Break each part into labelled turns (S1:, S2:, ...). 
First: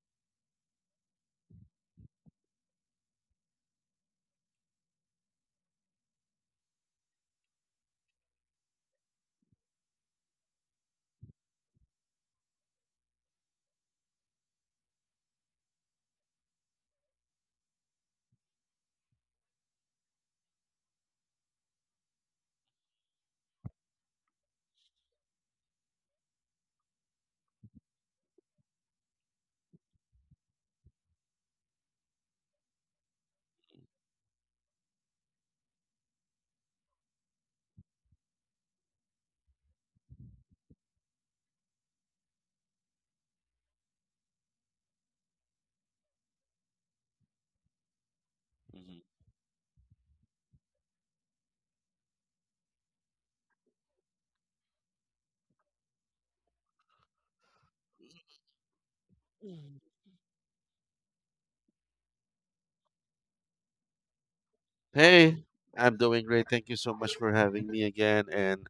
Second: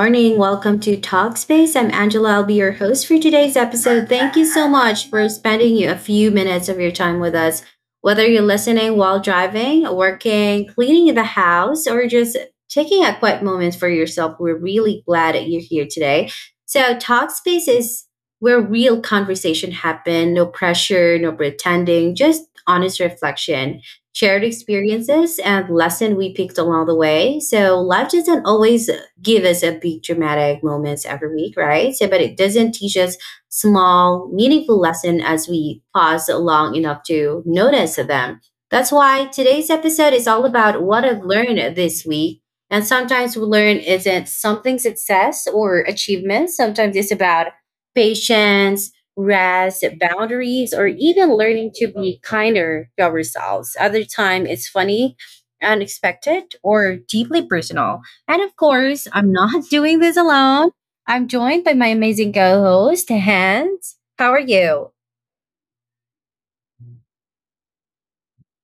S1: morning. Welcome to Talkspace. I'm Angela. I'll be your host for today's episode. Thank you so much for spending you a few minutes of your time with us. Whether you're listening while driving, working, cleaning the house, or just taking a quiet moment for yourself, we're really glad that you're here today. So, Talkspace is where real conversation happen. No pressure, no pretending, just honest reflection shared experiences and lesson we picked along the way. So life doesn't always give us a big dramatic moments every week, right? So, but it doesn't teach us small, meaningful lesson as we pause long enough to notice them. That's why today's episode is all about what I've learned this week. And sometimes we learn isn't something success or achievement. Sometimes it's about patience, rest, boundaries, or even learning to be kinder to ourselves. Other time, it's funny, unexpected, or deeply personal. And of course, I'm not
S2: Mhm.
S1: doing this alone. I'm joined by my amazing co-host, Hans. How are you?
S2: Hey, I'm doing great. Thank you so much for having me again. And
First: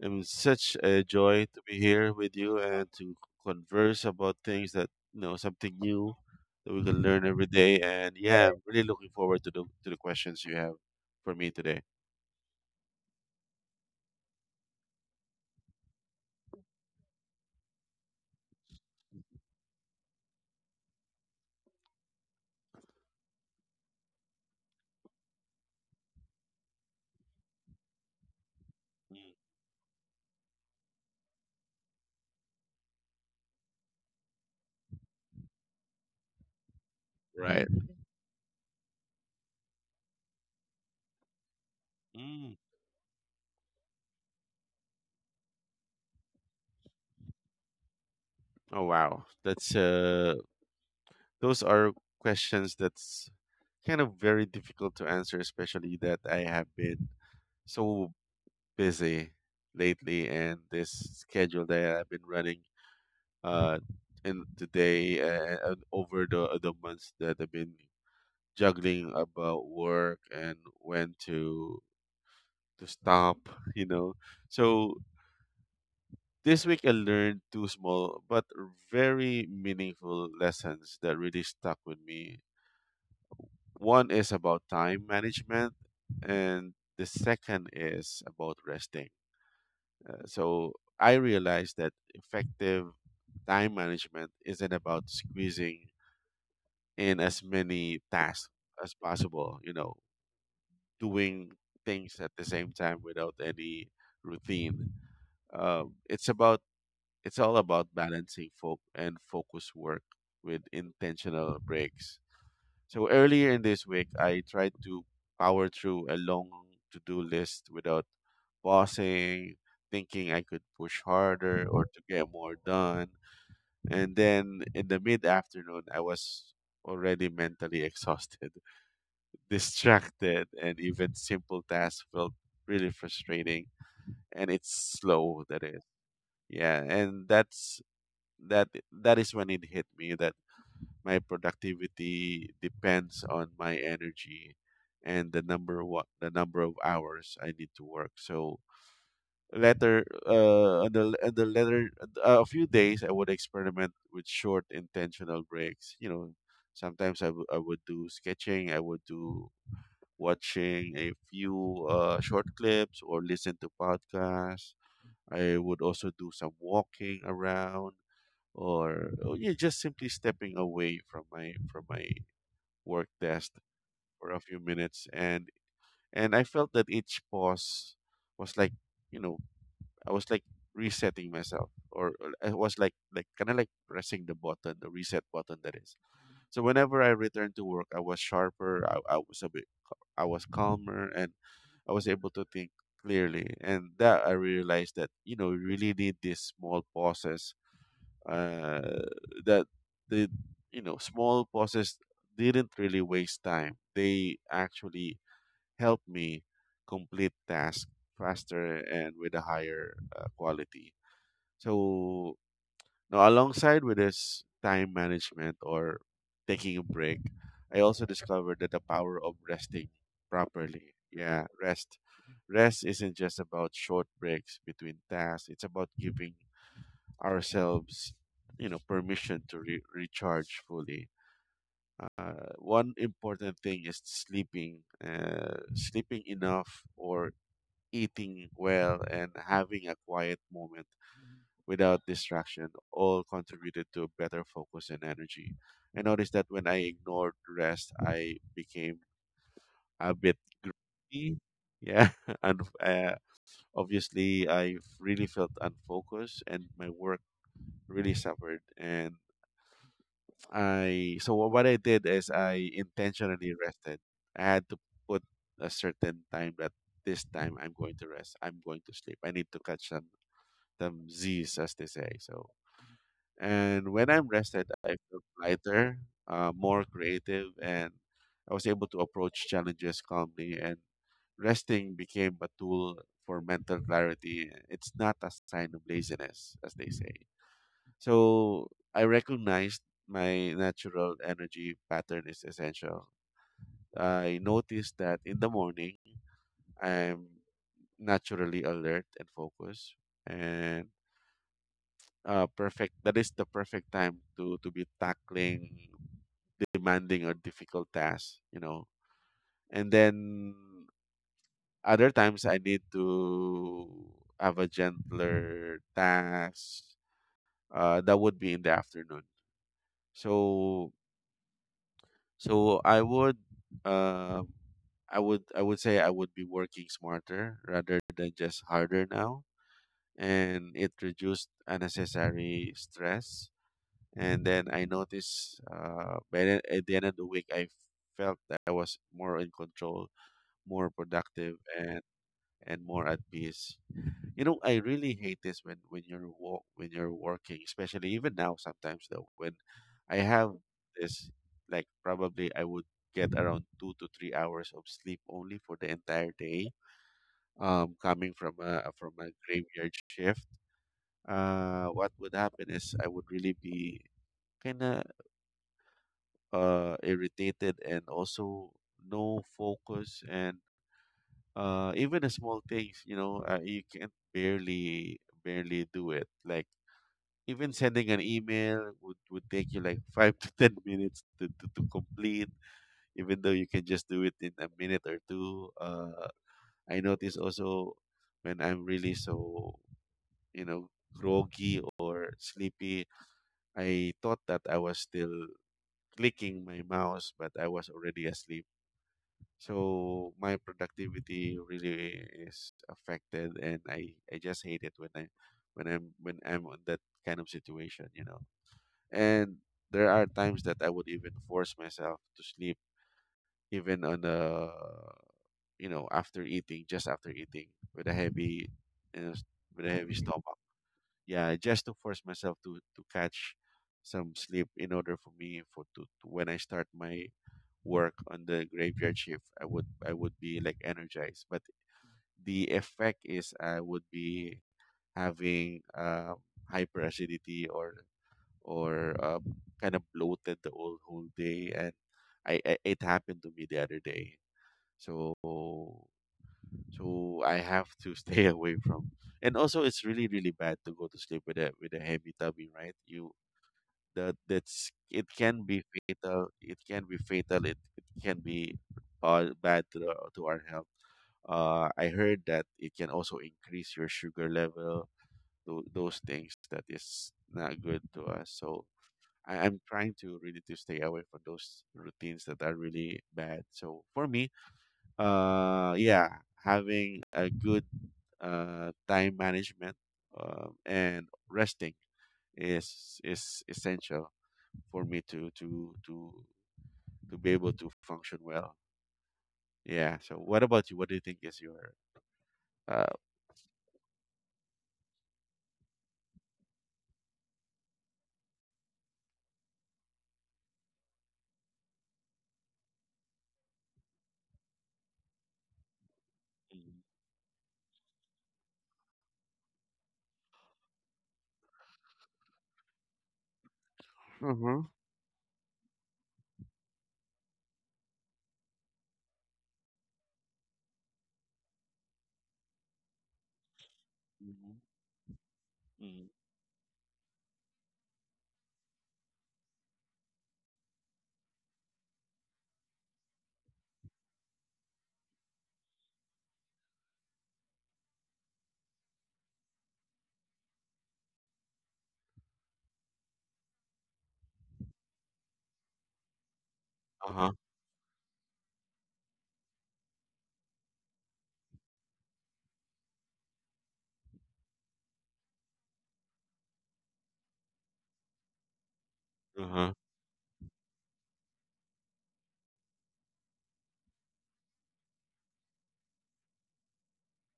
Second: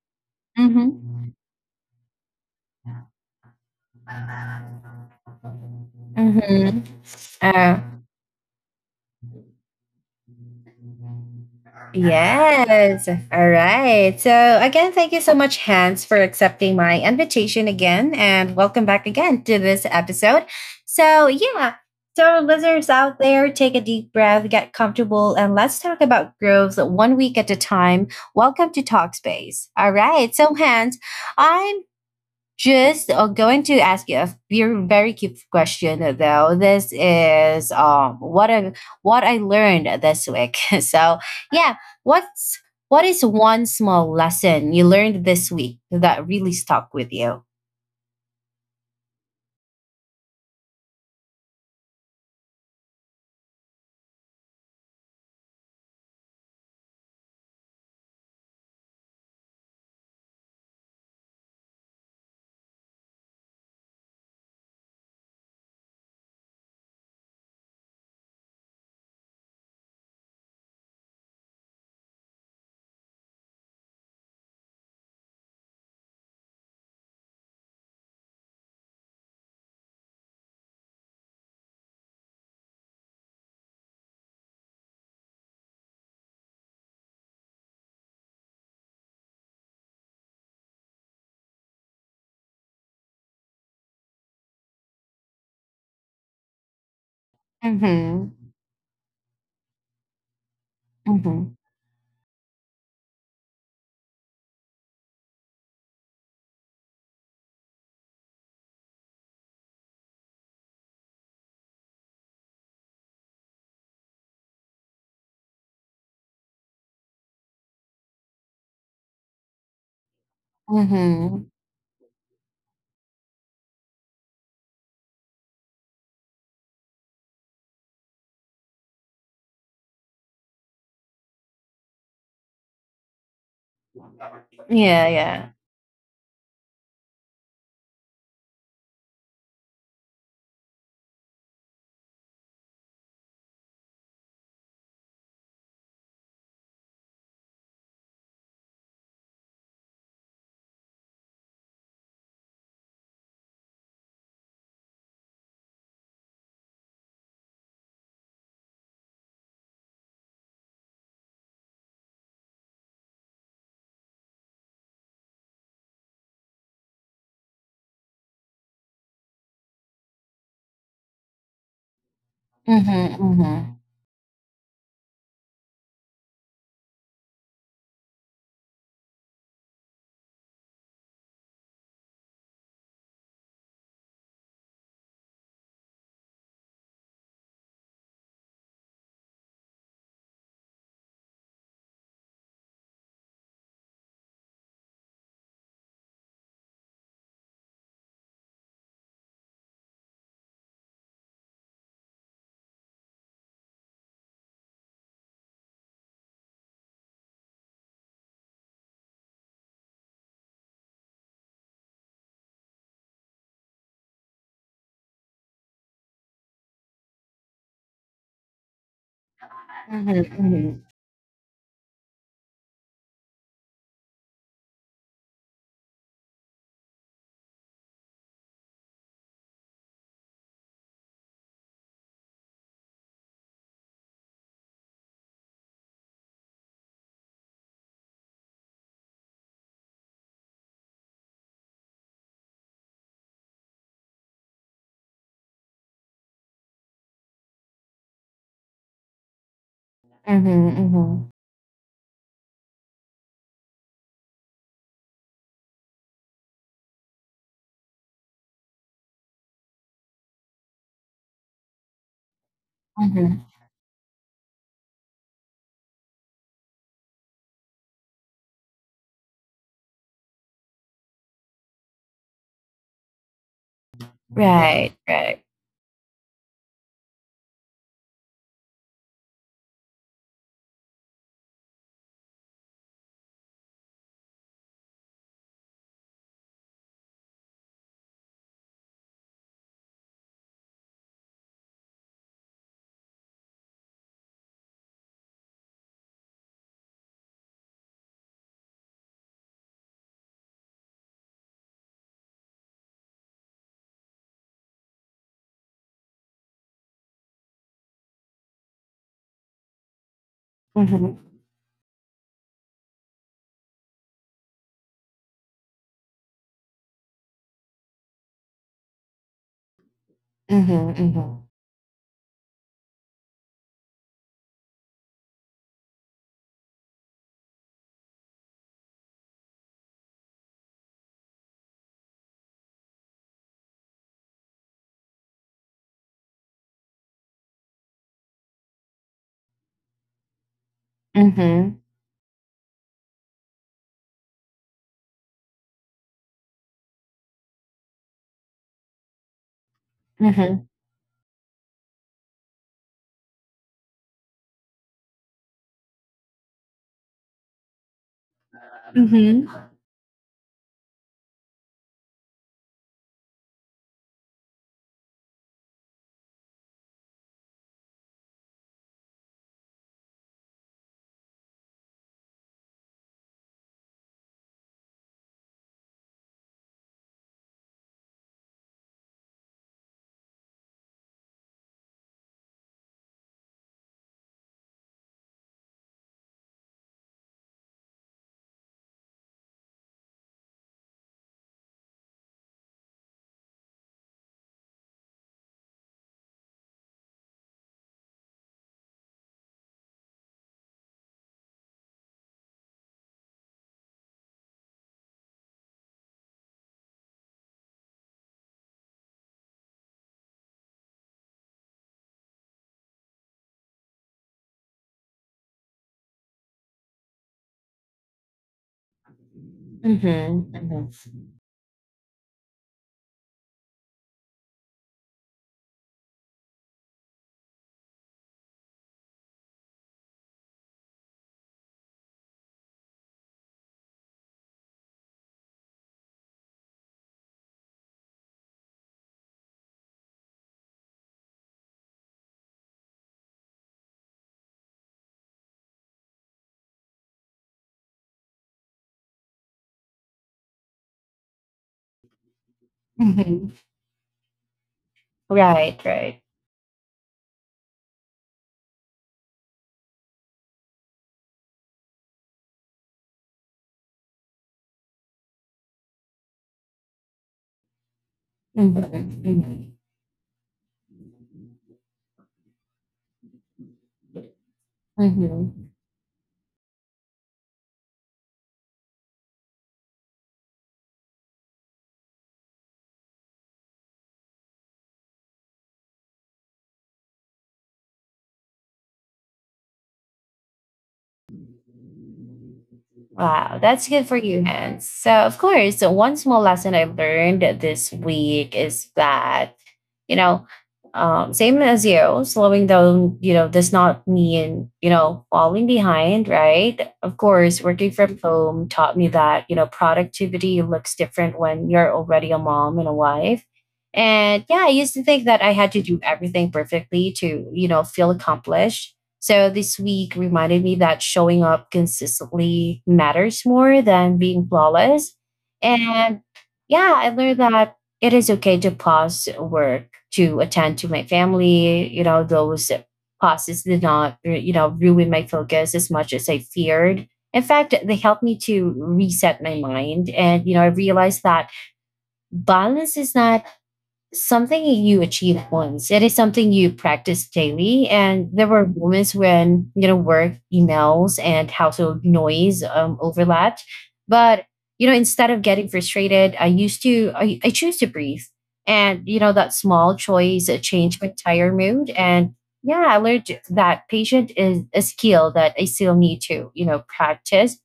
S2: it was such a
S1: Mm-hmm.
S2: joy to be here with you and to converse about things that, something new that
S1: Mm-hmm.
S2: we can learn every day. And yeah, I'm really looking forward to the questions you have for me today.
S1: Yes. All right. So, again, thank you so much, Hans, for accepting my invitation again. And welcome back again to this episode. So, yeah. So, listeners out there, take a deep breath, get comfortable, and let's talk about growth one week at a time. Welcome to Talkspace. All right. So, Hans, I'm just going to ask you a very cute question though. This
S2: Right.
S1: is what I learned this week. So yeah,
S2: Mm.
S1: what's what is one small lesson you learned this week that really stuck with you?
S2: Oh wow. That's those are questions that's kind of very difficult to answer, especially that I have been so busy lately, and this schedule that I've been running uh in today and over the months that I've been juggling about work and when to stop, you know. So this week I learned two small but very meaningful lessons that really stuck with me. One is about time management, and the second is about resting. So I realized that effective time management isn't about squeezing in as many
S1: Mm-hmm.
S2: tasks as possible, you know, doing
S1: Mm-hmm.
S2: things at the same time without any routine. It's about it's all about balancing folk and focus work with intentional breaks. So earlier in this week, I tried to power through a long to-do list without pausing, thinking I could push
S1: Mm-hmm.
S2: harder or to get more done. And then in the mid-afternoon, I was already mentally exhausted, distracted, and even simple tasks felt really frustrating. And it's
S1: Yeah,
S2: slow,
S1: yeah.
S2: that is. Yeah, and that is when it hit me that my productivity depends on my energy and the number of hours I need to work. So later, on the later a few days, I would experiment with short intentional breaks. You know, sometimes I would do sketching. I would do watching a few short clips or listen to podcasts. I would also do some walking around or oh, yeah, just simply stepping away from my work
S1: Mm-hmm.
S2: desk
S1: Mm-hmm.
S2: for a few minutes, and I felt that each pause was like, you know, I was like resetting myself, or I was like kind of like pressing the reset button, that is. So whenever I returned to work, I was sharper. I was a bit, I was calmer, and I was able to think clearly. And that I realized that, you know, you really need these small pauses, uh, that the you know, small pauses didn't really waste time. They actually helped me complete tasks faster and with a higher quality. So now, alongside with this time management or taking a break, I also discovered that the power of resting
S1: Mm-hmm. Mm-hmm.
S2: properly. Yeah, rest. Rest isn't just about short breaks between tasks. It's about giving ourselves, you know, permission to recharge fully. One important thing is sleeping enough, or eating well and having a quiet moment without distraction, all contributed to better focus and energy. I noticed that when I ignored rest, I became a bit
S1: Mm-hmm. Mm-hmm.
S2: grumpy. Yeah. And obviously I really felt unfocused, and my work really suffered. And I so what I did is I
S1: Mm-hmm.
S2: intentionally rested. I had to put a certain time that this time I'm going to rest. I'm going to sleep. I need to catch some Z's, as they say. So, and when I'm rested,
S1: Right,
S2: I feel
S1: right.
S2: lighter, more creative, and I was able to approach challenges calmly. And resting became a tool for mental clarity. It's not a sign of laziness, as they say. So I recognized my natural energy pattern is essential. I noticed that in the morning, I'm naturally alert and focused, and perfect. That is the perfect time to be tackling demanding or difficult tasks, you know. And then
S1: Mm-hmm.
S2: other times I need to have a gentler task. That would be in the afternoon.
S1: Mhm,
S2: So
S1: mhm.
S2: I would, uh, I would say I would be working smarter rather than just harder now, and it reduced unnecessary stress. And then I noticed, by at the end of the week, I felt that I was more in control, more productive,
S1: Mhm,
S2: and more at peace. You know, I really hate this when you're walk when you're working, especially even now sometimes though when I have
S1: mhm.
S2: this, like probably I would get around 2 to 3 hours of sleep only for the entire day. Coming from a
S1: Mhm.
S2: graveyard shift, what would happen is I would really be kind of irritated, and also no focus, and even the small things, you know, you can barely do it. Like even sending an email would take you like five to 10 minutes to complete, even though you can just do it in a minute or two. I notice also when I'm really so, you know, groggy or sleepy, I thought that I was still clicking my mouse, but I was already asleep. So my productivity really is affected, and I just hate it when I when I'm on that kind of situation, you know. And there are times that I would even force myself to sleep, even on a, you know, after eating, just after eating with a heavy, you know, s- with a heavy
S1: Mhm,
S2: stomach.
S1: mhm.
S2: Yeah, just to force myself to catch some sleep in order for me to, when I start my work on the graveyard shift, I would be like energized. But the effect is I would be having hyperacidity, or kind of bloated the whole day. And I, it happened to me the other day. So I have to stay away from. And also, it's really bad to go to sleep with a, with a heavy tummy, right? You,
S1: Mhm.
S2: that's, it can
S1: Right,
S2: be
S1: right.
S2: fatal. It can be fatal. It can be bad to to our health. I heard that it can also increase your sugar level. Those things that is not good to us.
S1: Mhm,
S2: So
S1: mhm.
S2: I'm trying to really to stay away from those routines that are really bad. So for me,
S1: Mhm.
S2: yeah, having a good time management, and resting, is essential for me to to be able to function well. Yeah. So what about you? What do you think is your uh?
S1: Wow, that's good for you, Hans. So, of course, so one small lesson I learned this week is that, you know, same as you, slowing down, does not mean, falling behind, right? Of course, working from home taught me that, productivity looks different when you're already a mom and a wife. And yeah, I
S2: Mm-hmm.
S1: used to think that I had to do everything perfectly to, feel accomplished. So this week reminded me that showing up consistently matters more than being
S2: Mm-hmm.
S1: flawless. And yeah, I learned that it is okay to pause work to attend to my family. You know, those pauses did not, ruin my focus as much as I feared. In fact, they helped me to reset my mind. And, I realized that balance is not something you achieve once. It is something you practice
S2: Uh huh.
S1: daily. And there were moments when, work, emails, and household noise overlapped. But, instead of getting frustrated, I choose to breathe. And, that
S2: Uh
S1: small
S2: huh.
S1: choice changed my entire mood. And yeah, I learned that patience is a skill that I still need to, practice.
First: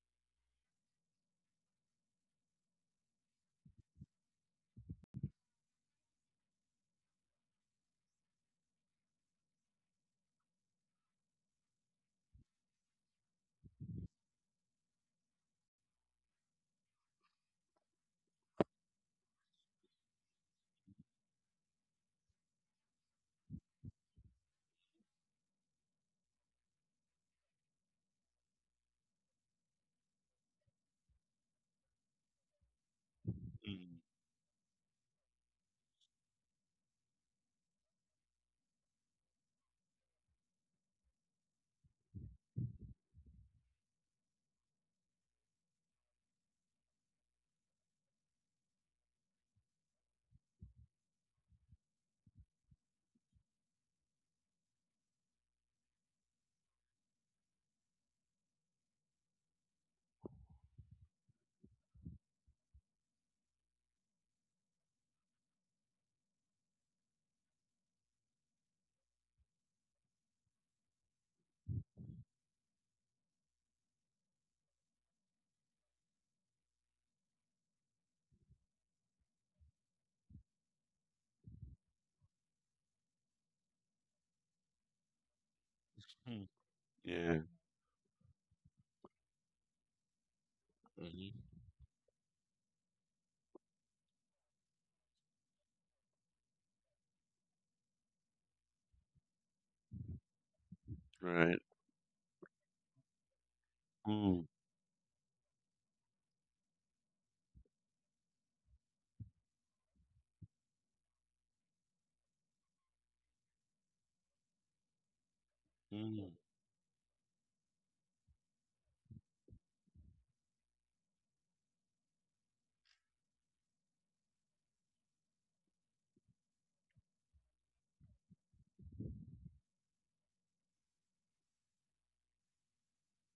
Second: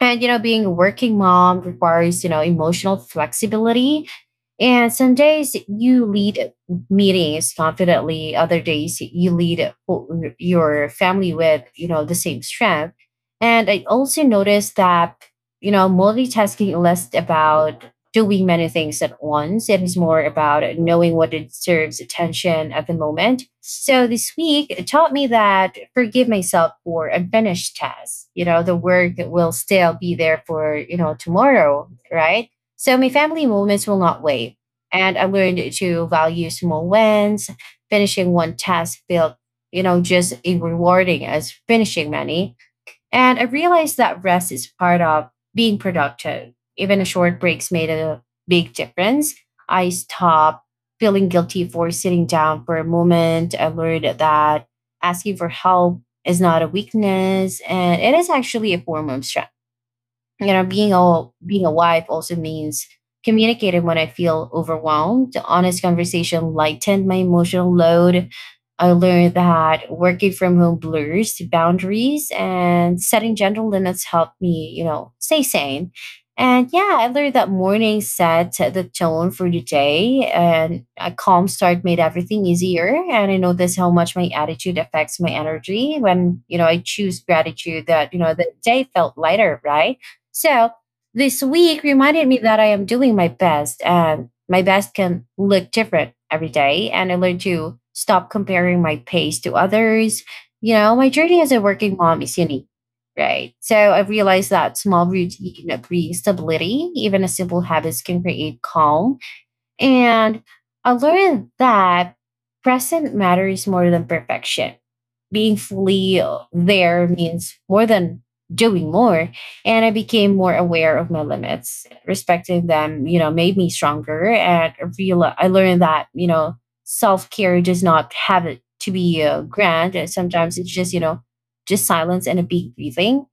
S1: And, being a working mom requires, emotional flexibility and some days you lead meetings confidently, other days you lead your family with, the same strength. And I also noticed that, multitasking is less about doing many things at once. It is more about knowing what deserves attention at the moment. So this week it taught me that forgive myself for unfinished tasks. You know, the work will still be there for, tomorrow, right? So my family
S2: Mm-hmm.
S1: moments will not wait. And I learned to value small wins. Finishing one task felt, just as rewarding as finishing many. And I realized that rest is part of being productive. Even a short breaks made a big difference. I stopped feeling guilty for sitting down for a moment. I learned that asking for help is not a weakness and it is actually a form of strength. You know, being a wife also means communicating when I feel overwhelmed. Honest conversation lightened my emotional load. I learned that working from home blurs the boundaries and setting gentle limits helped me, stay sane. And yeah, I learned that morning set the tone for the day and a calm start made everything easier. And I noticed how much my attitude affects my energy. When, I choose
S2: Yeah.
S1: gratitude, that, the day felt lighter, right? So
S2: Mm-hmm.
S1: this week reminded me that I am doing my best and my best can look different every day. And I learned to stop comparing my pace to others. You know, my journey as
S2: Right.
S1: a working mom is unique, right? So I
S2: Mm-hmm.
S1: realized that small routine brings stability. Even a simple habits can create calm. And I learned that present matters more than perfection. Being fully there means more than doing more. And I became more aware of my limits, respecting them, you know, made me stronger. And I learned that, self-care does not have it to be grand, and sometimes it's just, just silence and a big breathing.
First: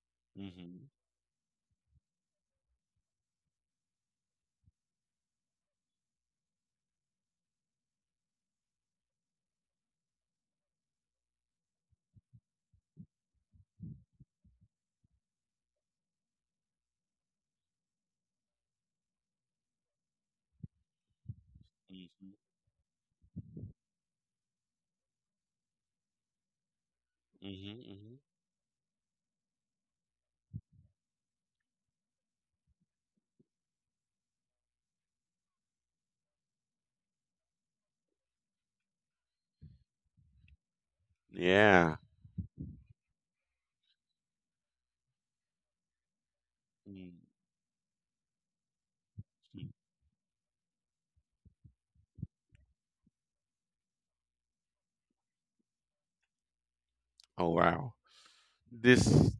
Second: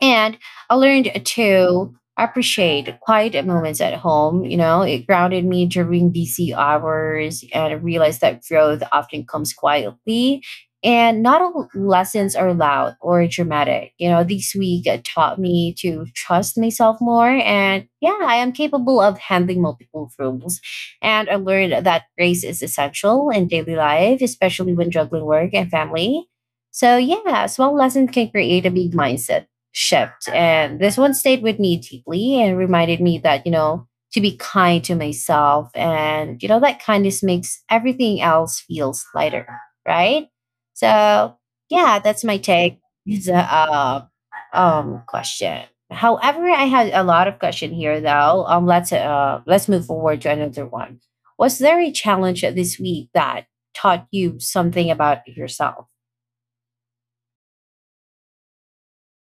S1: And I learned to appreciate quiet moments at home. You know, it grounded me during busy hours and I realized that growth often comes quietly. And not all lessons are loud or dramatic. You know, this week taught me to trust myself more. And yeah, I am capable of handling multiple roles. And I learned that
S2: Mm-hmm.
S1: grace is essential in daily life, especially when juggling work and family. So, yeah, small
S2: Mhm.
S1: lessons
S2: Mhm.
S1: can create a big mindset shift. And this one stayed with me deeply and reminded me that, to be kind to myself. And, that kindness makes everything else feels lighter, right? So,
S2: Yeah.
S1: yeah, that's my take. It's a question. However, I had a
S2: Mm.
S1: lot of question here though. Let's let's
S2: Mm.
S1: move forward to another one. Was there a challenge this week that taught you something about yourself?
S2: Oh wow. This,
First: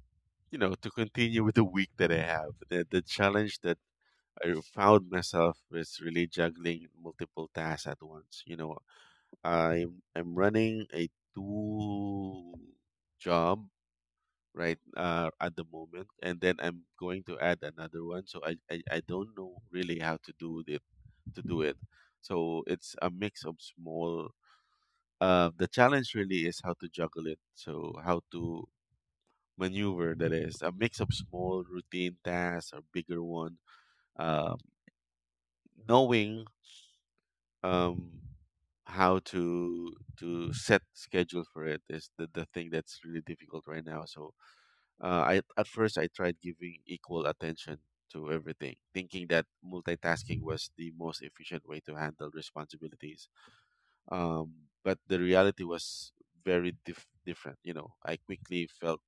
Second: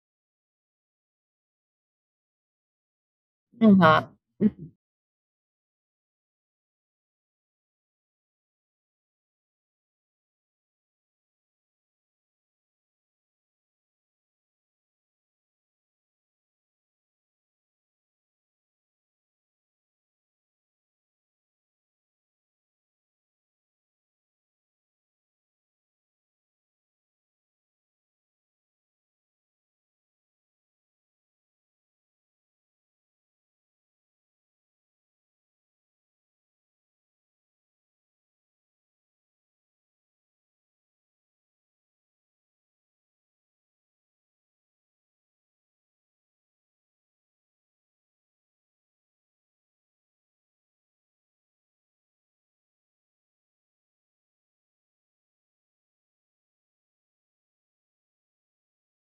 S2: you know, to continue with the week that I have, the challenge that
S1: Uh-huh.
S2: I
S1: Hmm.
S2: found myself is really juggling multiple tasks at once. You know, I'm running a two job right, at the moment, and then I'm going to add another one. So, I don't know really how to do it to do it. So it's a mix of small, the challenge really is how to juggle it. So how to maneuver that is a mix of small routine tasks or bigger one. Um, Knowing, um, how to set schedule for it is the thing that's really difficult right now. So I at first I tried giving equal attention to everything, thinking that multitasking was the most efficient way to handle responsibilities. um, but the reality was very different. You know, I quickly felt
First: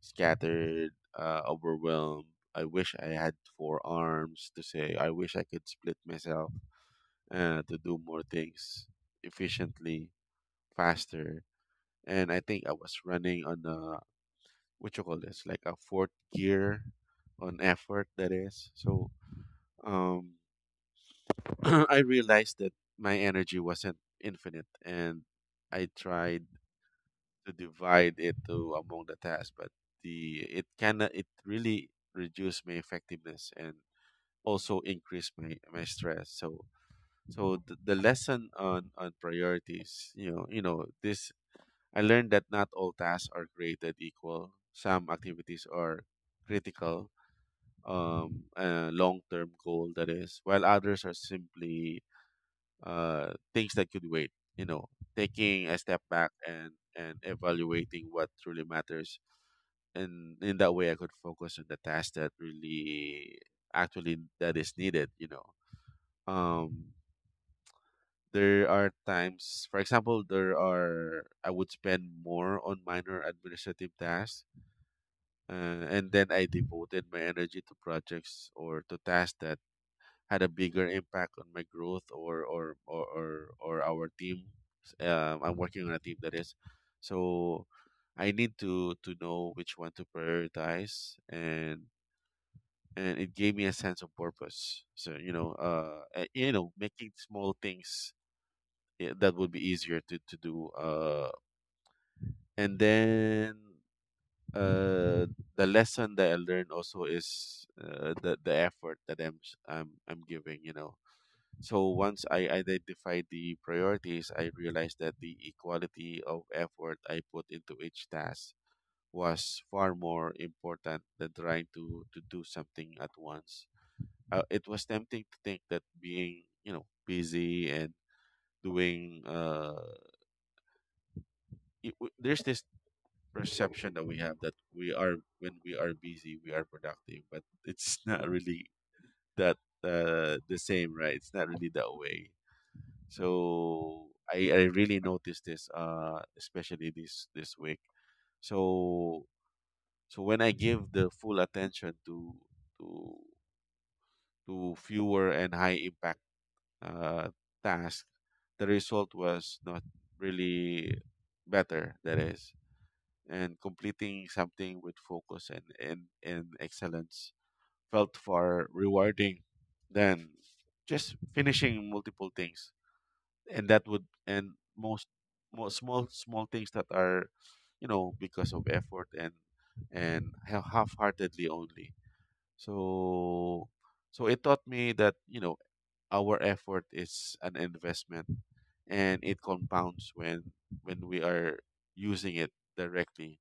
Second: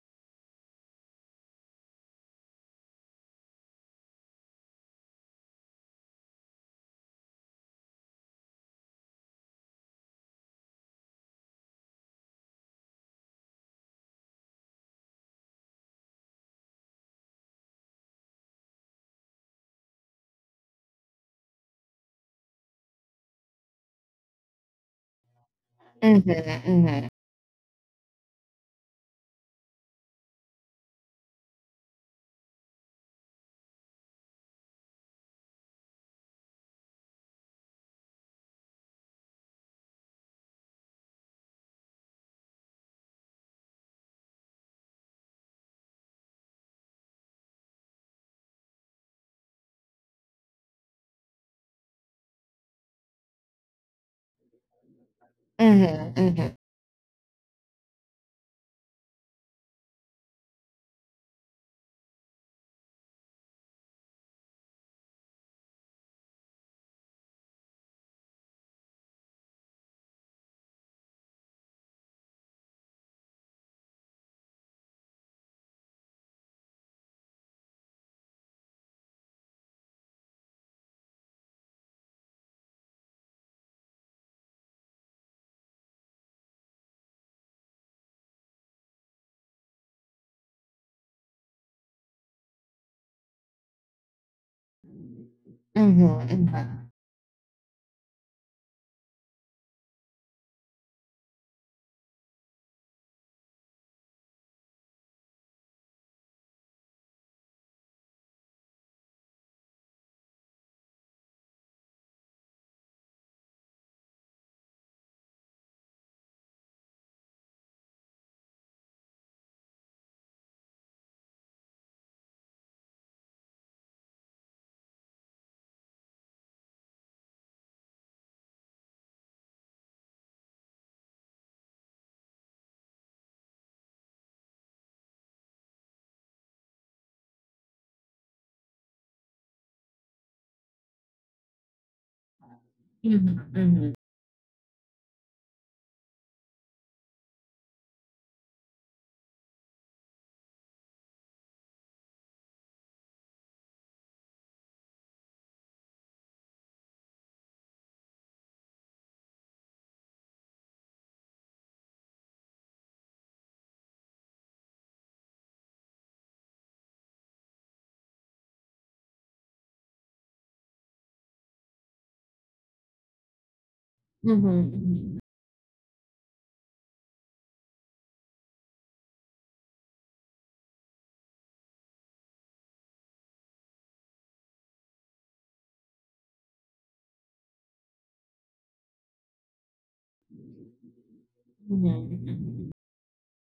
S2: scattered, overwhelmed. I wish I had four arms to say. I wish I could split myself, to do more things efficiently, faster. And I think I was running on a, what you call this, like a fourth gear on effort. That is so. Um, I realized that my energy wasn't infinite, and I tried
S1: Hmm.
S2: to divide it to among the tasks, but the, it can, it really reduce my effectiveness and also increase my stress. So so the lesson on priorities, you know this, I learned that not all tasks are created equal. Some activities are critical, long term goal that is, while others are simply things that could wait. You know, taking a step
S1: Hmm.
S2: back
S1: Hmm.
S2: and evaluating what truly matters, and in that way I could focus on the task that really actually that is needed, you know. Um, there are times, for example, there are I would spend more on minor administrative tasks, and then I devoted my energy to projects or to tasks that had a bigger impact on my growth, or our team. Um, I'm working on a team, that is. So I need to know which one to prioritize, and it gave me a sense of purpose. So
S1: Mhm,
S2: you know,
S1: mhm,
S2: making small things, eh, that would be easier to do. And then uh, the lesson that I learned also is the effort that I'm s- I'm giving. So once I identified the priorities, I realized that the equality of effort I put into each task was far more important than trying to do something at once. It was tempting to think that being busy and doing uh there's this perception that we have that we are when we are busy we are productive, but it's not really that the same, right? It's not really that way.
S1: mhm,
S2: So I really noticed this especially this week. So so when I give the full attention to to to fewer and high impact uh, task, the result was not really better. That is, and completing something with focus and and excellence felt far rewarding than just finishing multiple things. And that would and most
S1: mhm,
S2: most small things that are, you know, because of effort and half-heartedly only. So it taught me that, you know, our effort is an investment, and it compounds when we are
S1: mhm,
S2: using it
S1: mhm,
S2: directly,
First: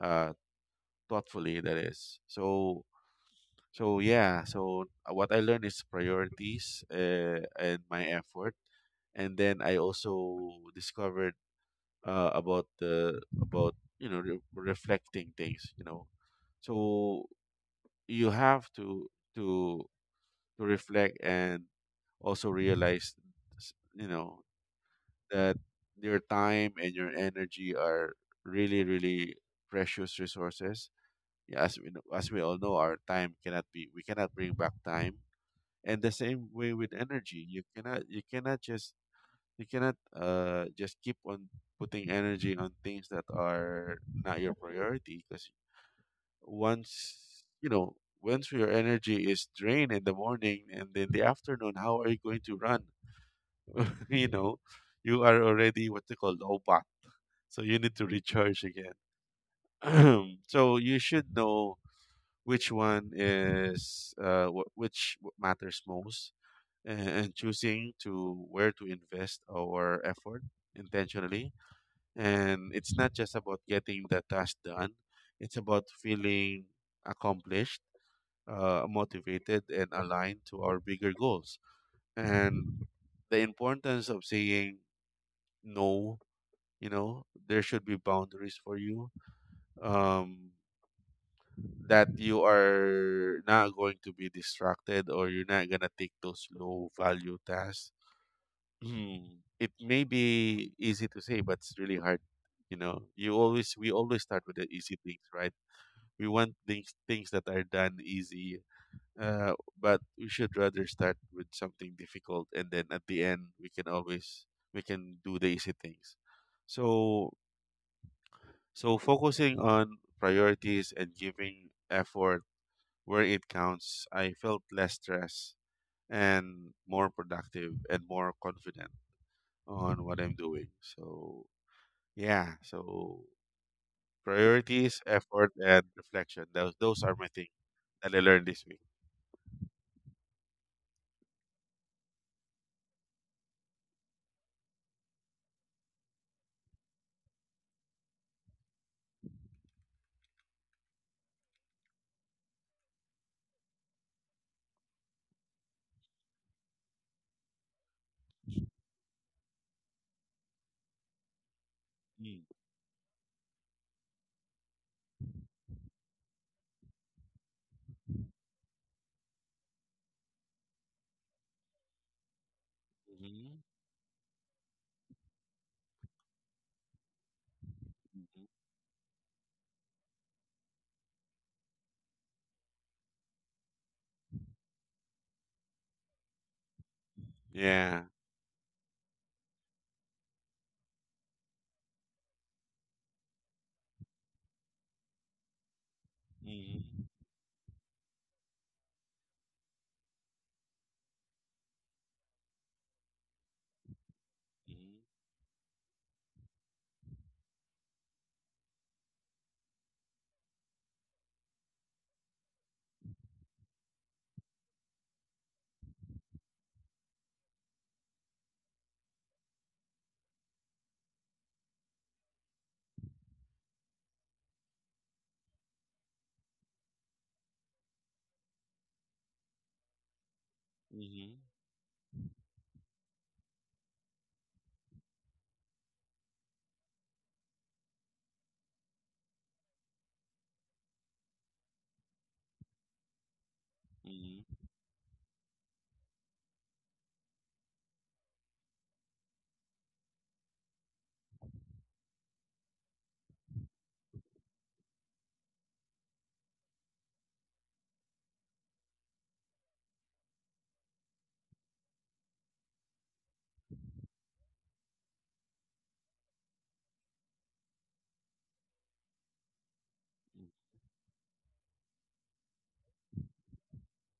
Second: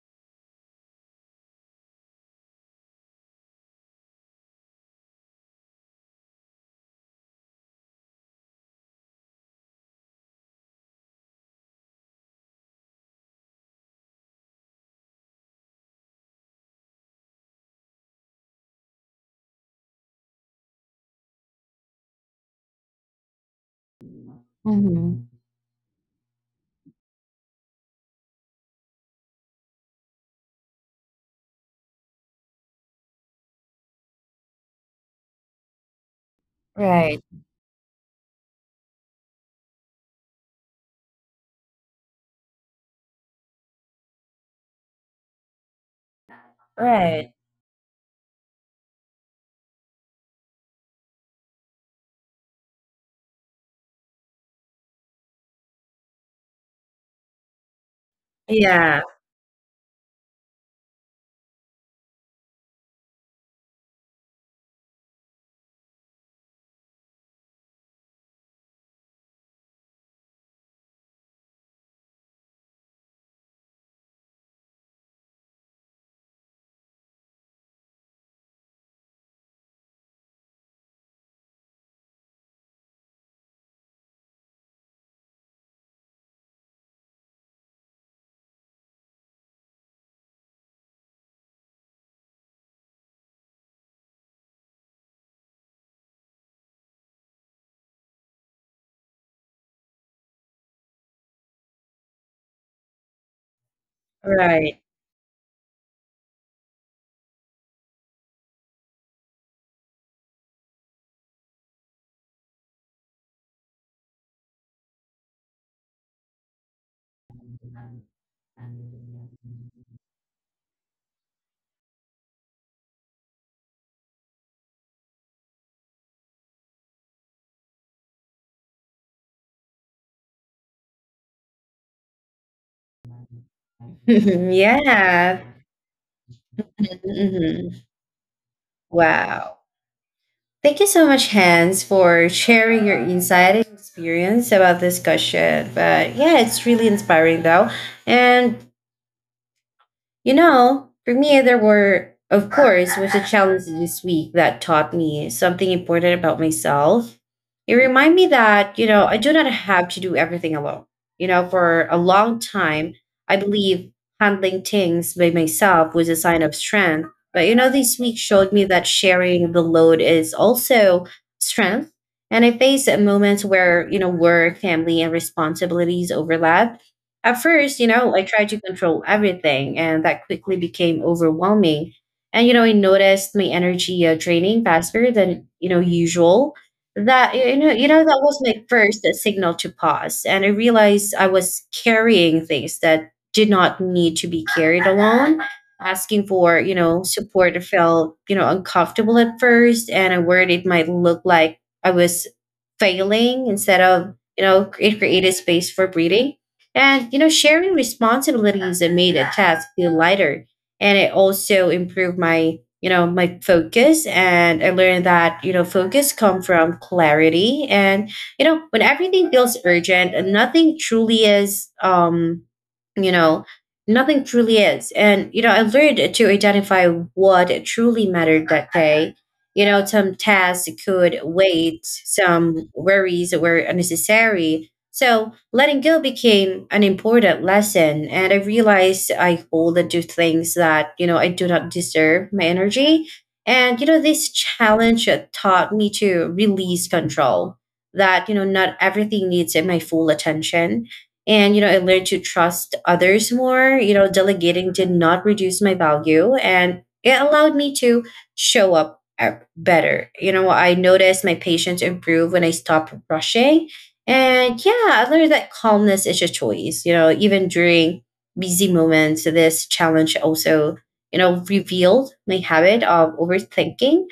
S2: uh thoughtfully, that is. So what I learned is priorities and my effort. And then I also discovered about the about you know, reflecting things, you know. So you have to to reflect and also realize, you know,
S1: mhm.
S2: that your time and your energy are really, really precious resources. Yeah, as we know, as we all know, our time cannot be, we cannot bring back time. And the same way with
S1: Right,
S2: energy, you cannot, just you cannot just keep on putting energy on things that are not your priority, because
S1: right.
S2: once, you know, once your energy is drained in the morning and in the afternoon, how are you going to run? You know, you are already what they call obat. So you need to recharge again.
S1: Yeah,
S2: So you should know which one is, which matters most, and choosing to where to invest our effort intentionally. And it's not just about getting the task done. It's about feeling accomplished, motivated, and aligned to our bigger goals. And the importance of saying no. You know, there should be boundaries for you, um that you are not going to be distracted, or you're not going to take those low value tasks. Hmm. It may be easy to say, but it's really hard. You know, you always we always start with the
S1: right.
S2: easy things, right? We want things that are done easy. uh, but we should rather start with something difficult, and then at the end we can always, we can do the easy things. So focusing on priorities and giving effort where it counts, I felt less stressed and more productive and more confident on what I'm doing. So yeah, so priorities,
S1: Yeah.
S2: effort, and reflection. Those are my things
S1: Mhm.
S2: that I learned this week.
S1: Wow. Thank you so much, Hans, for sharing your insight and experience about this discussion. But yeah, it's really inspiring though. And you know, for me, there was a challenge this week that taught me something important about myself. It reminded me that, I do not have to do everything alone. You know, for a long
S2: Mm,
S1: time, I believe handling things by myself was a sign of strength. But, this week showed me that sharing the load is also strength. And I faced moments
S2: mhm,
S1: where, work, family, and responsibilities overlap. At first, I
S2: mhm.
S1: tried to control everything, and that quickly became overwhelming. And, I noticed my energy draining faster than, usual. That,
S2: Yeah.
S1: that was my first signal to pause. And I realized I was carrying things that did not need to be carried alone. Asking for,
S2: Mhm,
S1: support felt, uncomfortable at first. And I worried it might look like I was failing. Instead of, it created space for breathing and, you know, sharing responsibilities, it made a task feel lighter. And it also improved my, my focus. And I learned that, focus come from clarity. And, when everything feels urgent and nothing truly is, you know, nothing truly is. And, I learned to identify what truly mattered that day. You know, some tasks could
S2: mhm,
S1: wait, some worries were unnecessary, so letting go became an important lesson, and I realized I hold on to things that, you know, I do not deserve my energy. And you know
S2: mhm,
S1: this
S2: mhm,
S1: challenge taught me to release control. That, not everything needs my full attention, and, you know, I learned to trust others more. You know, delegating did not reduce my value, and it allowed me to show up better. You know, I noticed my patience improve when I stopped rushing. And yeah, I learned that calmness is a choice, you know, even during busy moments. This challenge also, revealed my habit of overthinking.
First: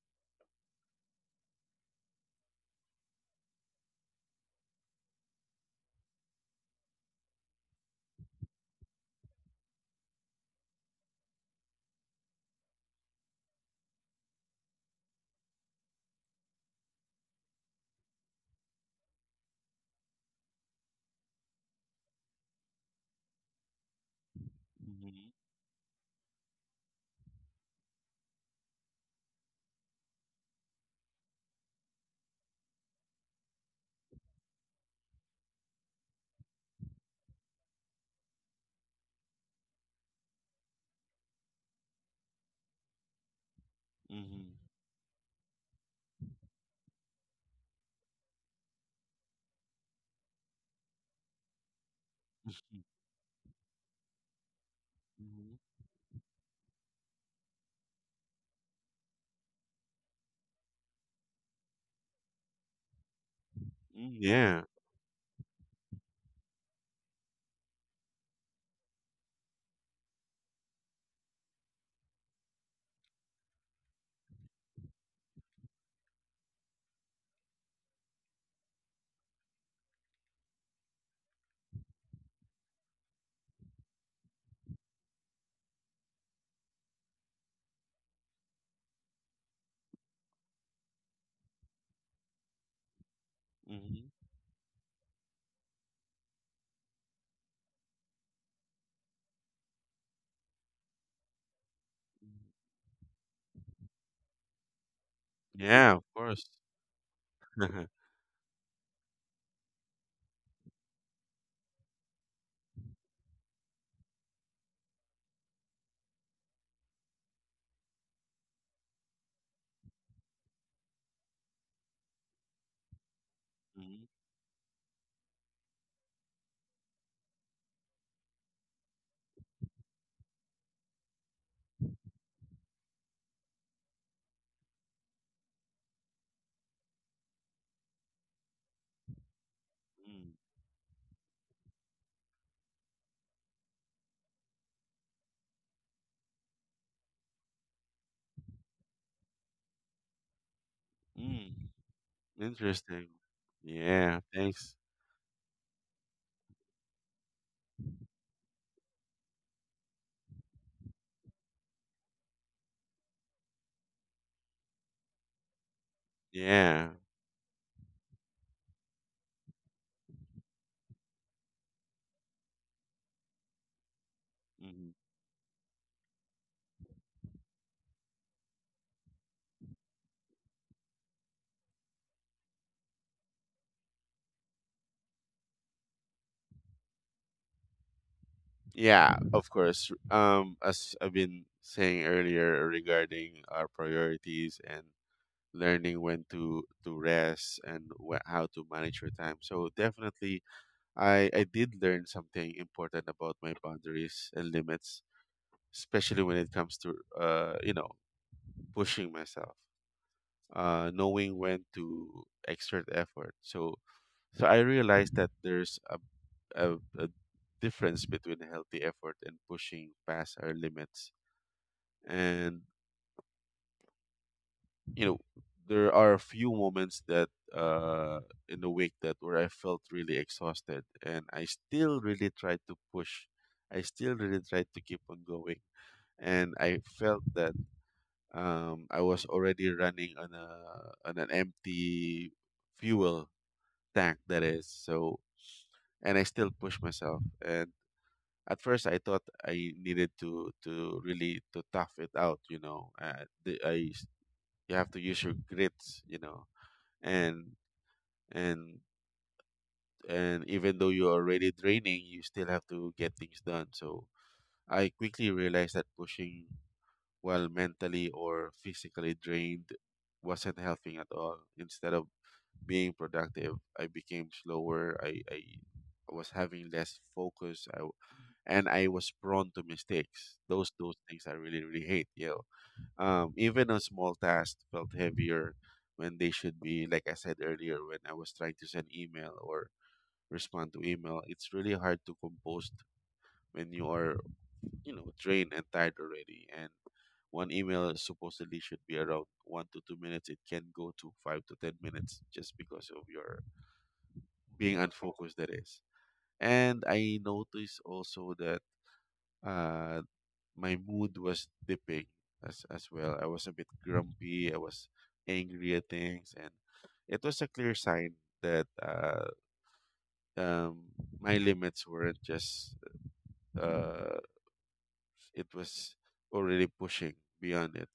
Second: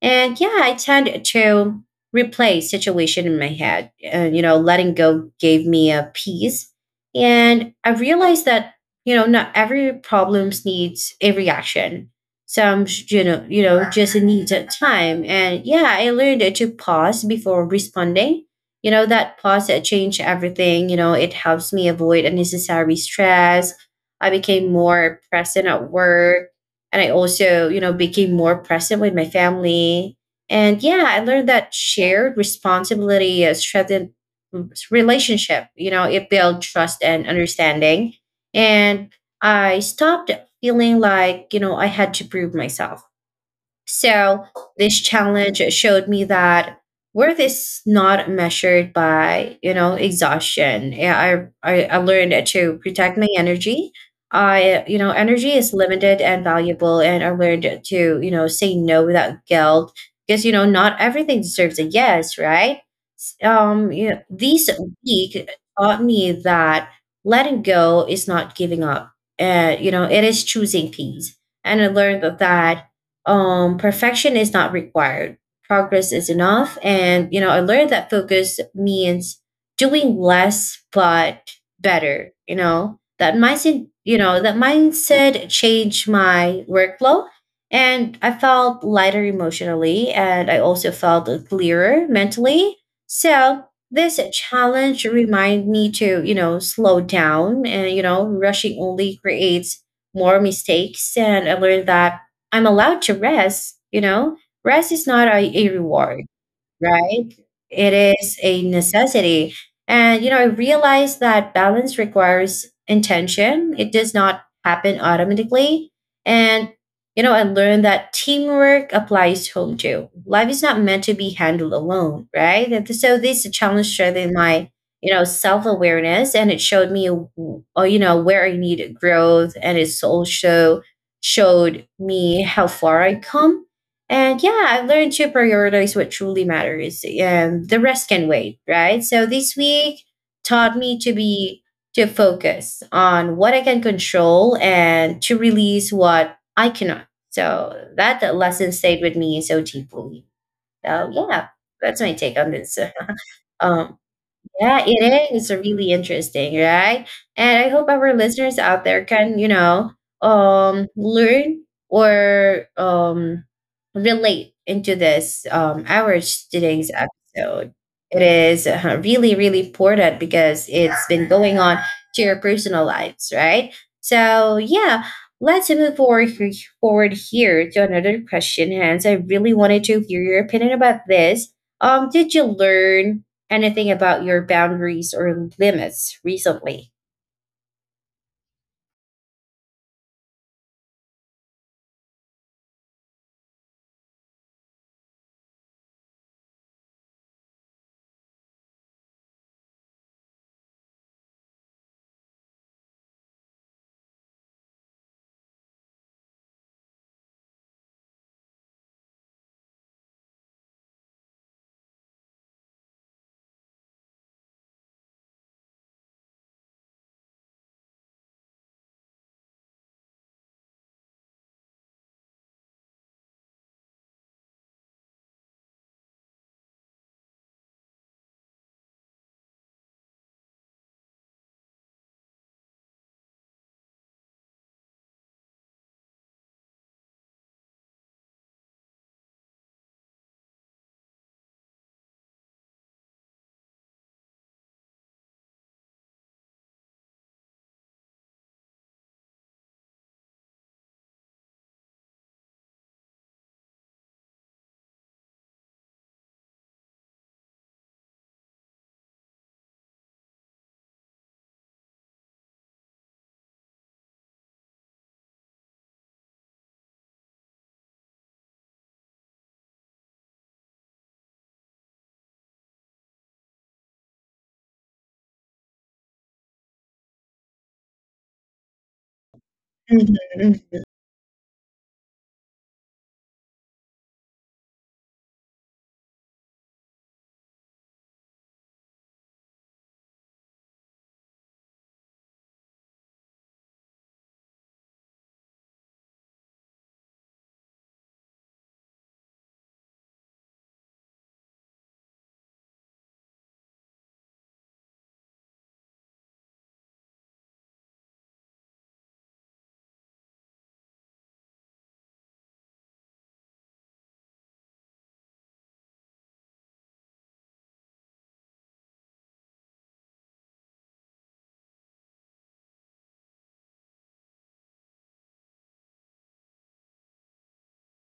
S1: And yeah, I tend to replay situation in my head. And, letting go gave me a peace. And I realized that, not every problems needs a reaction. Some, you know, just needs a time. And yeah, I learned to pause before responding, you know, that pause that changed everything. You know, it helps me avoid unnecessary stress. I became more
S2: mhm,
S1: present at work. And I also, became more present with my family. And yeah, I learned that shared responsibility strengthened r- relationship. You know, it built trust and understanding. And I stopped feeling like, I had to prove myself.
S2: mhm,
S1: So
S2: mhm,
S1: this challenge showed me that worth is not measured by exhaustion. Yeah, I learned to protect my energy. I, energy
S2: mhm.
S1: is limited and valuable, and I learned to say no without guilt because not everything deserves a yes, right? You
S2: Mhm.
S1: know,
S2: Yeah.
S1: these week taught me that letting go is not giving up. You know, it is choosing peace, and I learned that perfection is not required, progress is enough. And you know, I learned that focus means doing less but better. You know, that mindset changed my workflow, and I felt lighter emotionally, and I also felt clearer mentally. So
S2: Mhm.
S1: this challenge remind me to, you know, slow down, and you know, rushing only creates more mistakes. And I learned that
S2: Mhm.
S1: I'm allowed to rest, you know, rest is not a
S2: Yeah, of
S1: reward,
S2: course.
S1: right? It is a necessity. And, you know, I realized that balance requires intention, it does not happen automatically. And, you know, I learned that teamwork applies home too. Life is not meant to be handled alone, right? And so this challenge
S2: Mhm,
S1: strengthened my, you know, self awareness and it showed me, oh, you know, where I needed growth. And it's also showed me how far I come. And yeah, I've learned to prioritize what truly matters. The rest can wait, right? So this week
S2: mm,
S1: taught me to be, to focus on what I can control and to release what I cannot. So that lesson stayed with me so deeply. So yeah,
S2: mm.
S1: that's my take on this.
S2: Interesting.
S1: Um,
S2: Yeah, thanks.
S1: yeah, it is really interesting, right? And I hope our listeners out there can, you know, learn or relate into this our today's
S2: Yeah.
S1: episode. It is really, really important because it's been going on to your personal lives, right? So
S2: Mhm.
S1: yeah, let's move forward forward here to another question, Hans. I really wanted to hear your opinion about this. Did you learn anything about your boundaries or limits recently?
S2: Yeah, of course. As I've been saying earlier regarding our priorities and learning when to rest and wh how to manage your time. So definitely, I did learn something important about my boundaries and limits, especially when it comes to, you know, pushing myself, knowing when to exert effort. So I realized that there's a difference between healthy effort and pushing past our limits. And you know, there are a few moments that uh, in the week that where I felt really exhausted, and I still really tried to push. I still really tried to keep on going, and I felt that, I was already running on a on an empty fuel tank, that is. So and I still push myself. And at first, I thought I needed to really to tough it out. You know, you have to use your grits. You know, and and and even though you're already draining, you still have to get things done. So I quickly realized that pushing while mentally or physically drained wasn't helping at all. Instead of being productive, I became slower. I was having less focus. And I was prone to
S1: Mhm.
S2: mistakes. Those things I really really hate. You know, even a small task felt heavier when they should be. Like I said earlier, when I was trying to send email or respond to email, it's really hard to compose when you are, you know, drained and tired already. And one email supposedly should be around 1 to 2 minutes. It can go to 5 to 10 minutes just because of your being unfocused, that is. And I noticed also that uh my mood was dipping as well. I was a bit grumpy, I was angry at things, and it was a clear sign that um my limits weren't just uh it was already pushing beyond it.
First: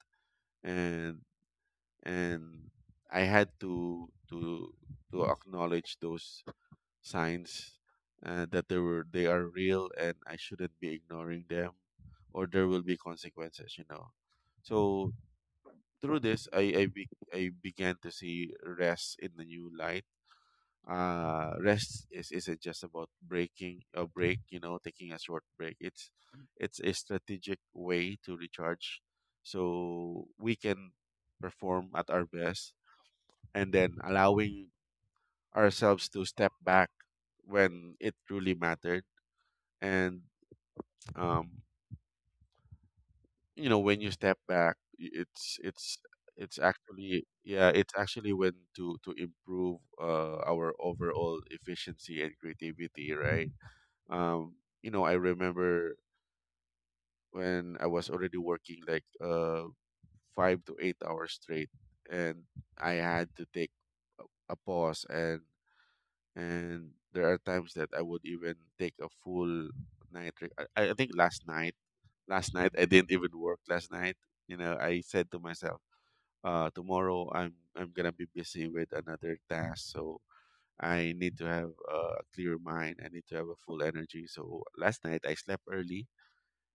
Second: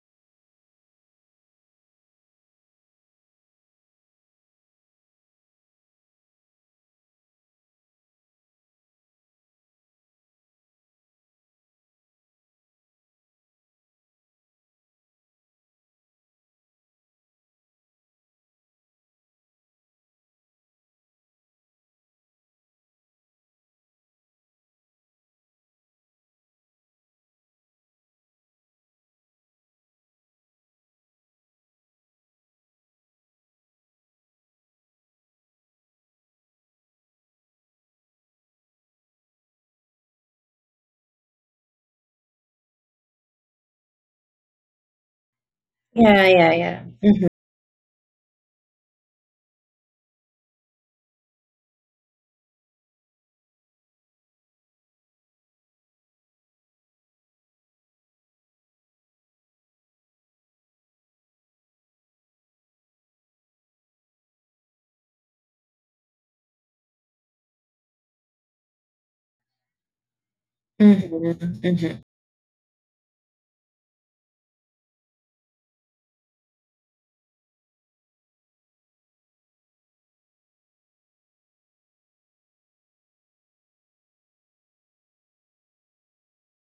S2: And and I had to acknowledge those signs, that they are real and I shouldn't be ignoring them, or there will be consequences, you know. So through this, I began to see rest in the new light. Rest is isn't just about breaking a break you know, taking a short break. It's a strategic way to recharge so we can perform at our best, and then allowing ourselves to step back when it truly mattered. And um, you know, when you step back, it's
S1: Yeah, yeah,
S2: it's
S1: yeah.
S2: actually,
S1: Mhm.
S2: yeah, it's actually when to improve our overall efficiency and creativity, right? Um, you know, I remember when I was already working like 5 to 8 hours straight, and I had to take a pause. And there are times that I would even take a full night. I think
S1: Mhm.
S2: last night,
S1: Mhm.
S2: last night I didn't even work last night. You know, I said to myself, tomorrow I'm gonna be busy with another task, so I need to have a clear mind. I need to have a full energy. So last night I slept early,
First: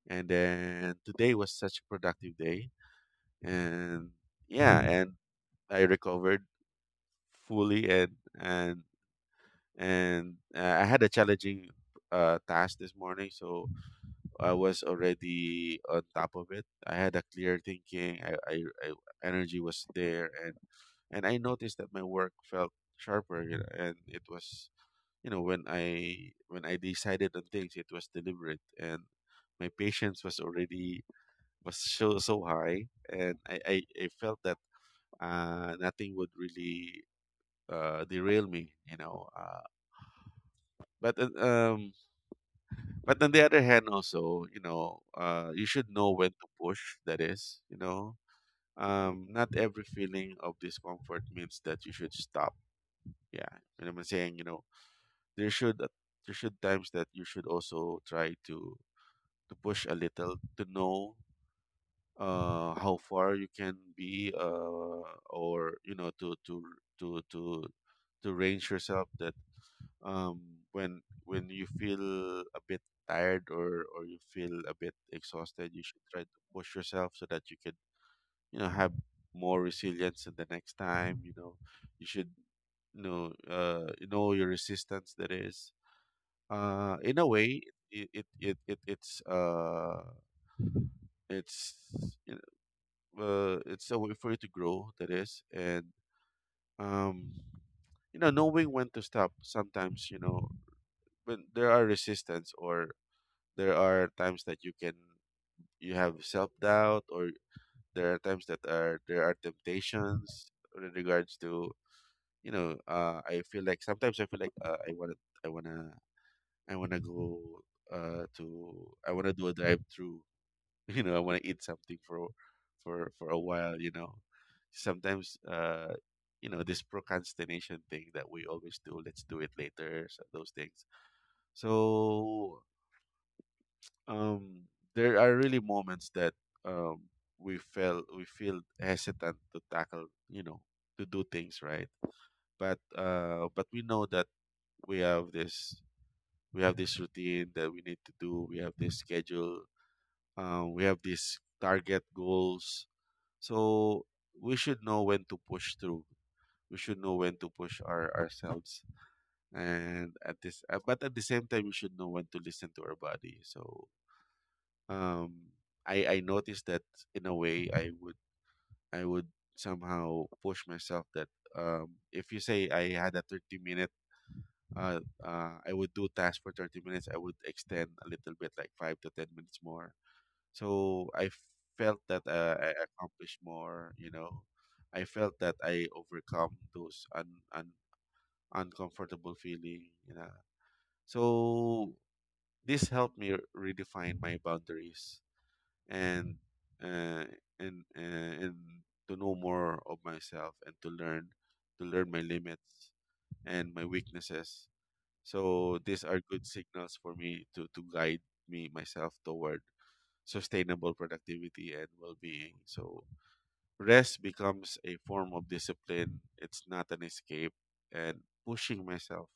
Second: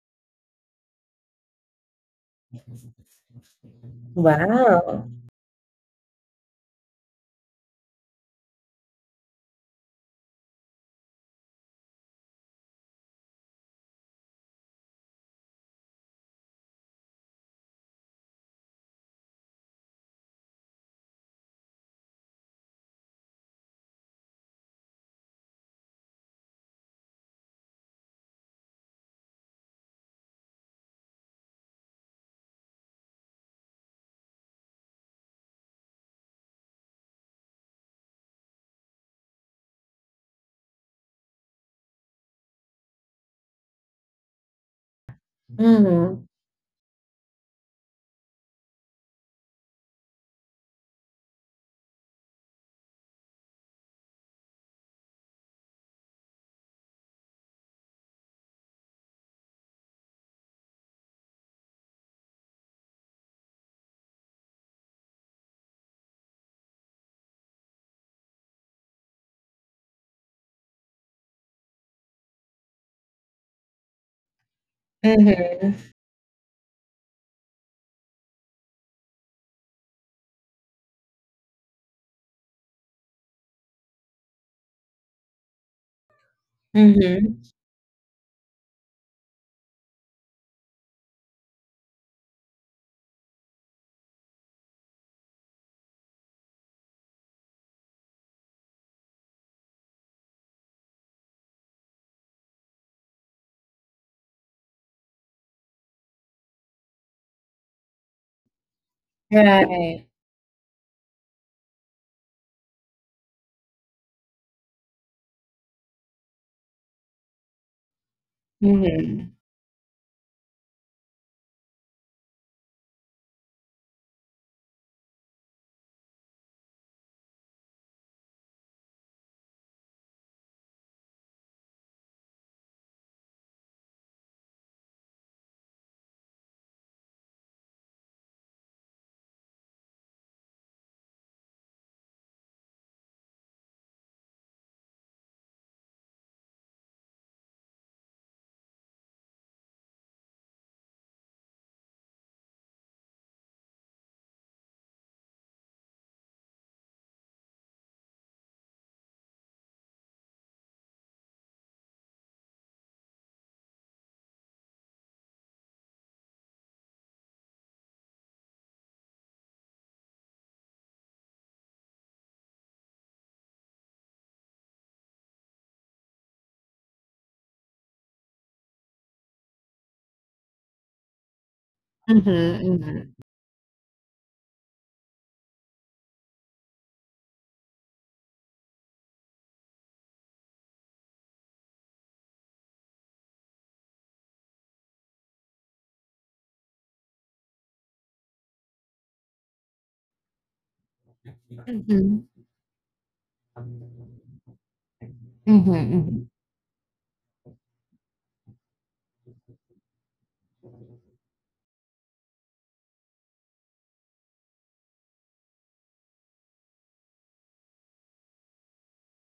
S2: and then today was such a productive day. And yeah,
S1: Wow.
S2: and I recovered fully, and and I had a challenging task this morning, so I was already on top of it. I had a clear thinking. I energy was there, and I noticed that my work felt sharper. You know, and it was, you know, when I decided on things, it was deliberate, and my patience was already was so so high, and I felt that nothing would really derail me. You know, but uh, um But on the other hand, also, you know, you should know
S1: Mhm.
S2: when to push. That is, you know, not every feeling of discomfort means that you should stop. Yeah, and I'm saying, you know, there should uh, there should times that you should also try to push a little to know how far you can be, or you know to to range yourself, that um, when you feel a bit tired, or you feel a bit
S1: Mhm.
S2: exhausted, you should try to push yourself so that you could, you know, have more resilience in the next time. You know, you should, you know, you know your resistance, that is. In a
S1: Mhm.
S2: way, it it's you know, it's a way for you to grow. That is, and um, you know, knowing when to stop. Sometimes, you know, when there are resistance, or there are times that you can, you have self doubt, or there are times that are there are
S1: Right.
S2: temptations in regards to, you know, uh, I feel like sometimes I feel like, I want to, I want to I want to go, to I want to
S1: Mhm.
S2: do a drive through. You know, I want to eat something for a while, you know. Sometimes, uh, you know, this procrastination thing that we always do, let's do it later, so those things. So um, there are really moments that um we feel hesitant to tackle, you know, to do things right. But we know that we have this we have this routine that we need to do. We have this schedule. We have these target goals. So we should know when to push through. We should know when to push ourselves, and at this, but at the same time, we should know when to listen to our body. So um i i noticed that in a way I would somehow push myself that if you say I had a 30 minute I would do task for 30 minutes. I would extend a little bit like 5 to 10 minutes more, so I felt that
S1: Mhm.
S2: I
S1: Mhm.
S2: accomplished more. I felt that I overcome those un, un uncomfortable feeling. So this helped me redefine my boundaries, and uh, and to know more of myself and to learn my
S1: Mhm.
S2: limits and my weaknesses.
S1: Mhm.
S2: So these are
S1: Mhm.
S2: good signals for me to guide me myself toward sustainable productivity and well-being. So rest becomes a form of discipline. It's not an escape, and pushing myself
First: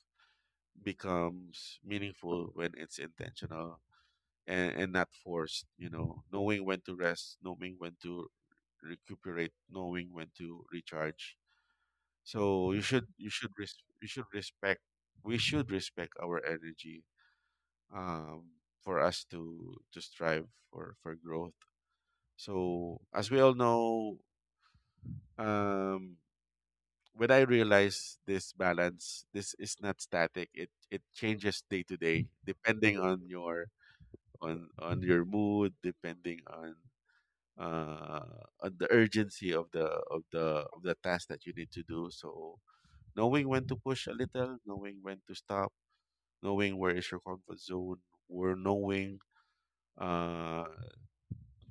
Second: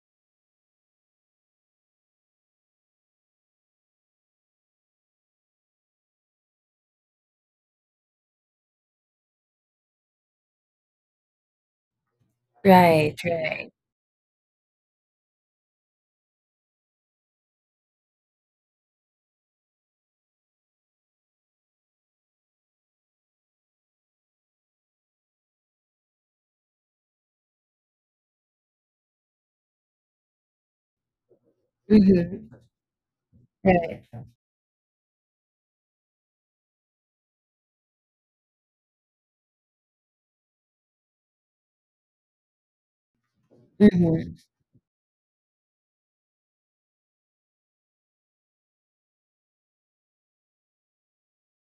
S2: becomes meaningful when it's intentional, and not forced, knowing when to rest, knowing when to recuperate, knowing when to recharge. So you should
S1: Right,
S2: you should
S1: right.
S2: res- you should respect, we should respect our energy, um for us to strive for growth. So as we all know, um when I realize this balance, this is not static. It changes day to day
S1: Mhm.
S2: depending on your,
S1: Right.
S2: on your mood, depending on uh, on the urgency of the task that you need to do. So knowing when to push a
S1: Mhm.
S2: little, knowing when to stop, knowing where is your comfort zone, or knowing uh,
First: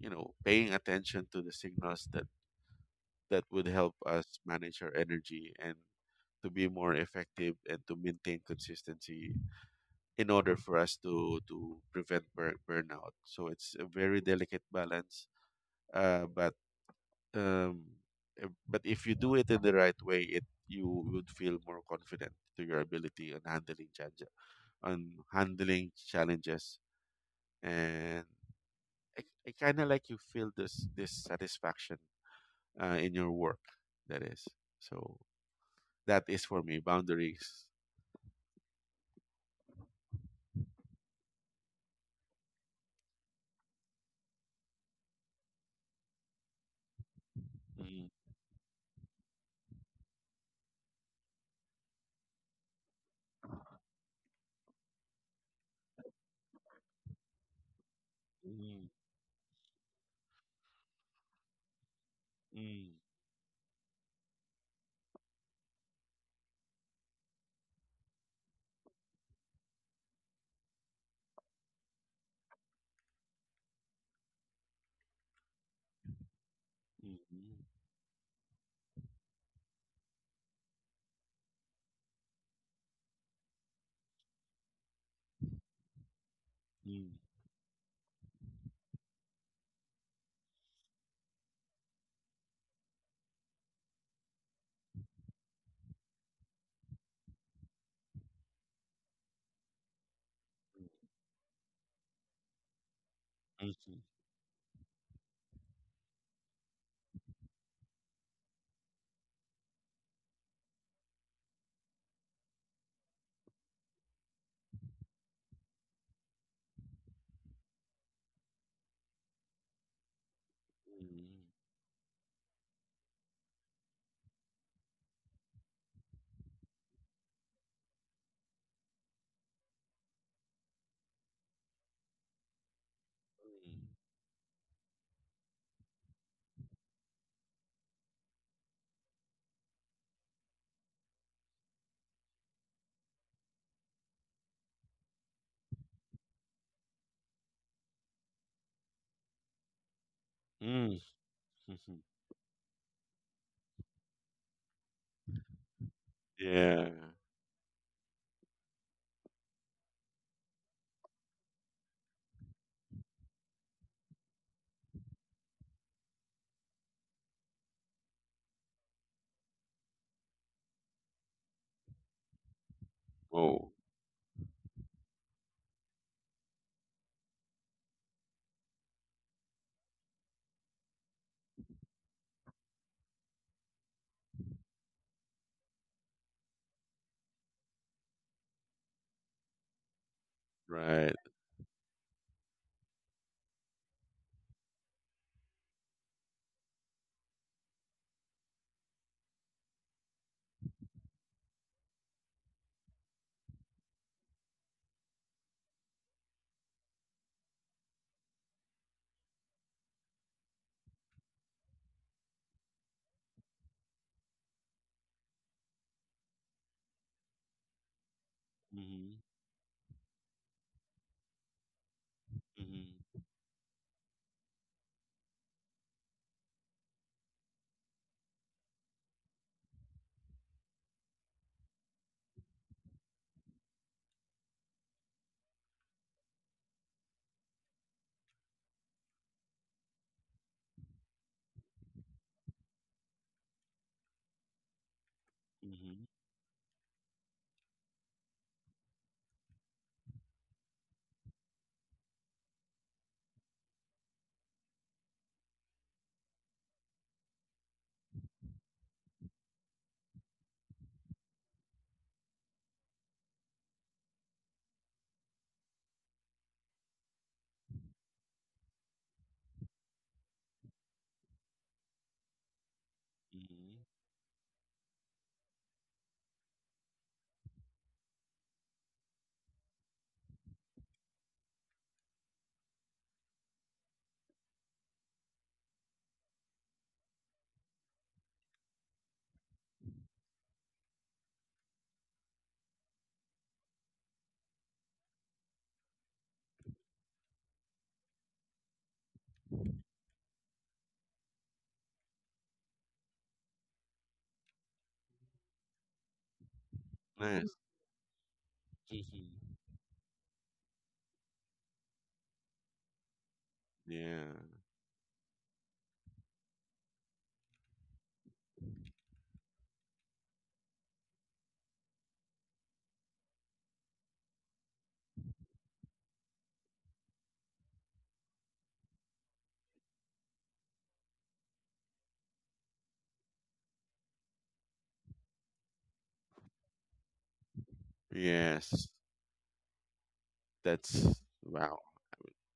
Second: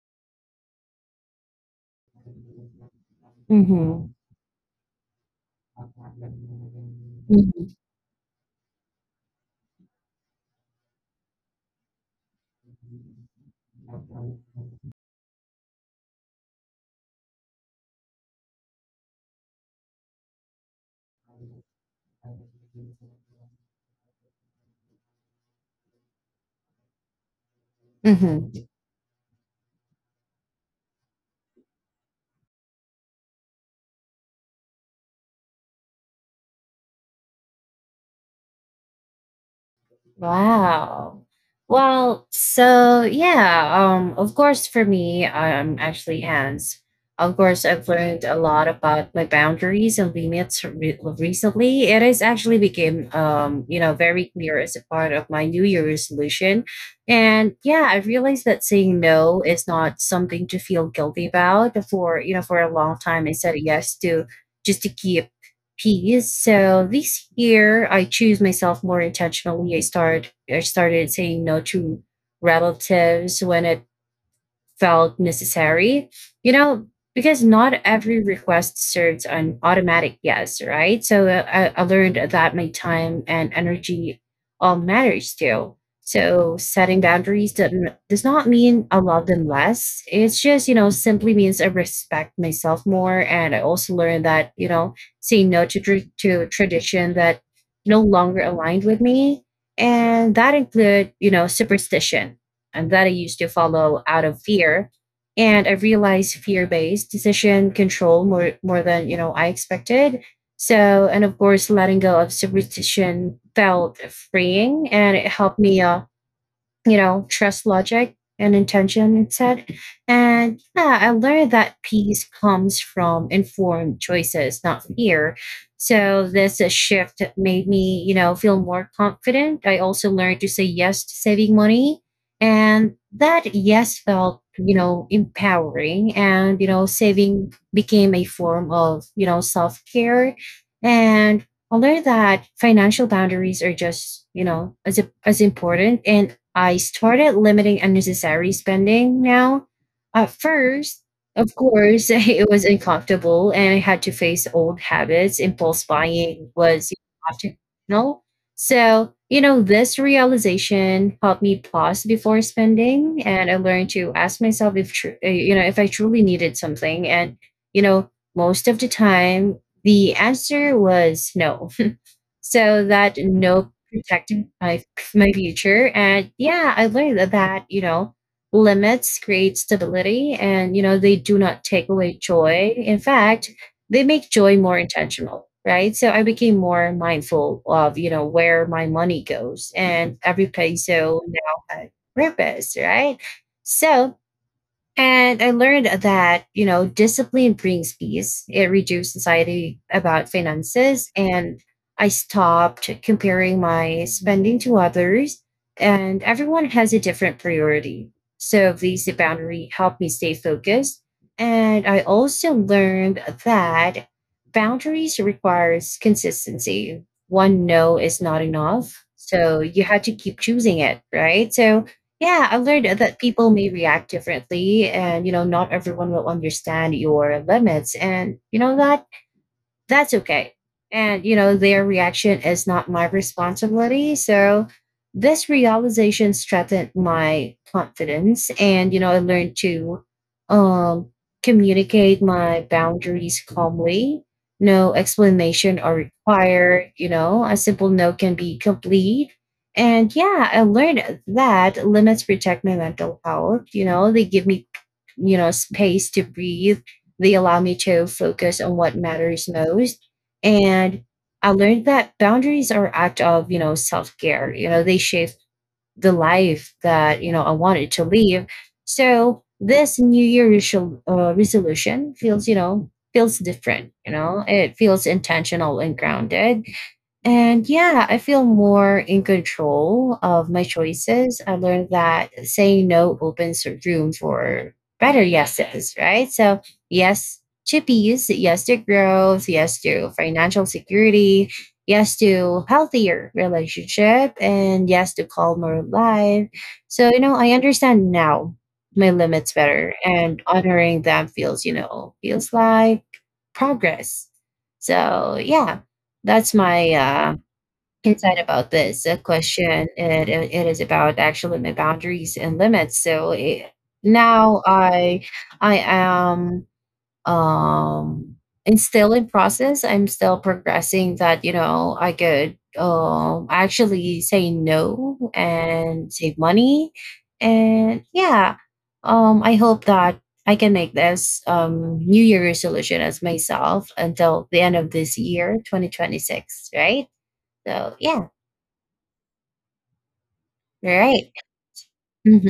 S2: you know, paying attention to the signals that that would help
S1: Mhm.
S2: us manage our energy and to be more effective
S1: Mhm.
S2: and to maintain consistency in order for us to prevent burnout. So it's a very delicate balance, uh, but um but if you do it in the right way, it you would feel more confident to your ability on handling challenge on handling challenges. And
S1: Mhm.
S2: i, I kind of like you feel this satisfaction in your work that is. So that is for me boundaries.
S1: Wow. Well, so yeah, of course, for me, I'm actually hands. Of course, I've
S2: Mm,
S1: learned a lot about my boundaries and limits recently. It has actually become, you know, very clear as a part of my New Year resolution. And yeah, I realized that
S2: mm,
S1: saying no is not something to feel guilty about. For, you know, for a
S2: mm,
S1: long time, I said yes to just to keep piece. So this year I choose myself more intentionally. I started saying no to relatives when it felt necessary. You know, because
S2: mm,
S1: not every request serves an automatic yes, right? So I learned that my time and energy all matters too. So
S2: mm,
S1: setting
S2: mm,
S1: boundaries does not mean I love them less. It's just, you know, simply means I respect myself more. And I also learned that, you know, saying no to, to tradition that no longer aligned with me. And that include, you know, superstition and that I used to
S2: mhm,
S1: follow out of fear. And I realized fear-based decision control more than you know I expected. So and of course letting go of superstition felt freeing, and it helped me, you know, trust logic and intention, it said. And yeah, I learned that peace comes from informed choices, not fear. So this shift that made me, you know, feel more confident. I also learned to say yes to saving money. And that yes felt, you know, empowering. And, you know, saving became a form of, you know, self care. And I learned that financial boundaries are just, you know, as important, and I started limiting unnecessary spending now. At
S2: mm, mm,
S1: first, of
S2: mhm.
S1: course, it was uncomfortable and I had to face old habits. Impulse buying
S2: Yeah.
S1: was optional. So, you know, this realization helped me pause before spending, and I learned to ask myself if, you know, if I truly needed something. And, you know, most of the time, the answer was no, so that
S2: Oh,
S1: no protected my future. And yeah, I learned that, that you know, limits create stability, and you know they do not take away joy. In fact, they make joy more intentional, right? So I became more mindful of, you know, where my money goes, and every
S2: right.
S1: peso now had purpose, right? So and I learned that, you know, discipline brings peace. It reduced anxiety about finances. And I stopped comparing my spending to others. And everyone has a different priority. So these boundary helped me stay focused. And I also learned that boundaries requires consistency. One no is not enough.
S2: Mm-hmm.
S1: So you had to keep choosing it, right? So yeah, I learned that people may react differently, and you know not everyone will understand your limits, and you know that that's okay. And, you know, their reaction is not my responsibility. So this realization strengthened my confidence. And, you know, I learned to um, communicate my boundaries calmly. No explanation are
S2: Hmm.
S1: required. You know, a simple no can be complete. And yeah, I learned that limits protect my mental health. You know, they give me, you know, space to breathe, they allow me to focus on what matters most. And I learned that boundaries are act of, you know, self-care. You know, they shape the life that, you know, I wanted to live. So this New Year resolution feels, you know, feels
S2: Hmm.
S1: different, you know, it feels intentional and grounded, and yeah, I feel more in control of my choices. I learned that saying no opens room for better yeses, right? So, yes to peace, yes to growth, yes to financial security, yes to healthier relationship, and yes to calmer life. So, you know, I understand now my limits better, and honoring them feels, you know, feels like progress. So, yeah, that's my
S2: Nice.
S1: concerned about this
S2: Hmm.
S1: question. It, it is about actually my boundaries and limits. So it,
S2: Yeah.
S1: now I am um and still in process. I'm still progressing. That you know I could actually say no and save money, and yeah. I hope that I can make this New Year resolution as myself until the end of this year, 2026. Right. So yeah.
S2: Yes. That's
S1: Right.
S2: wow.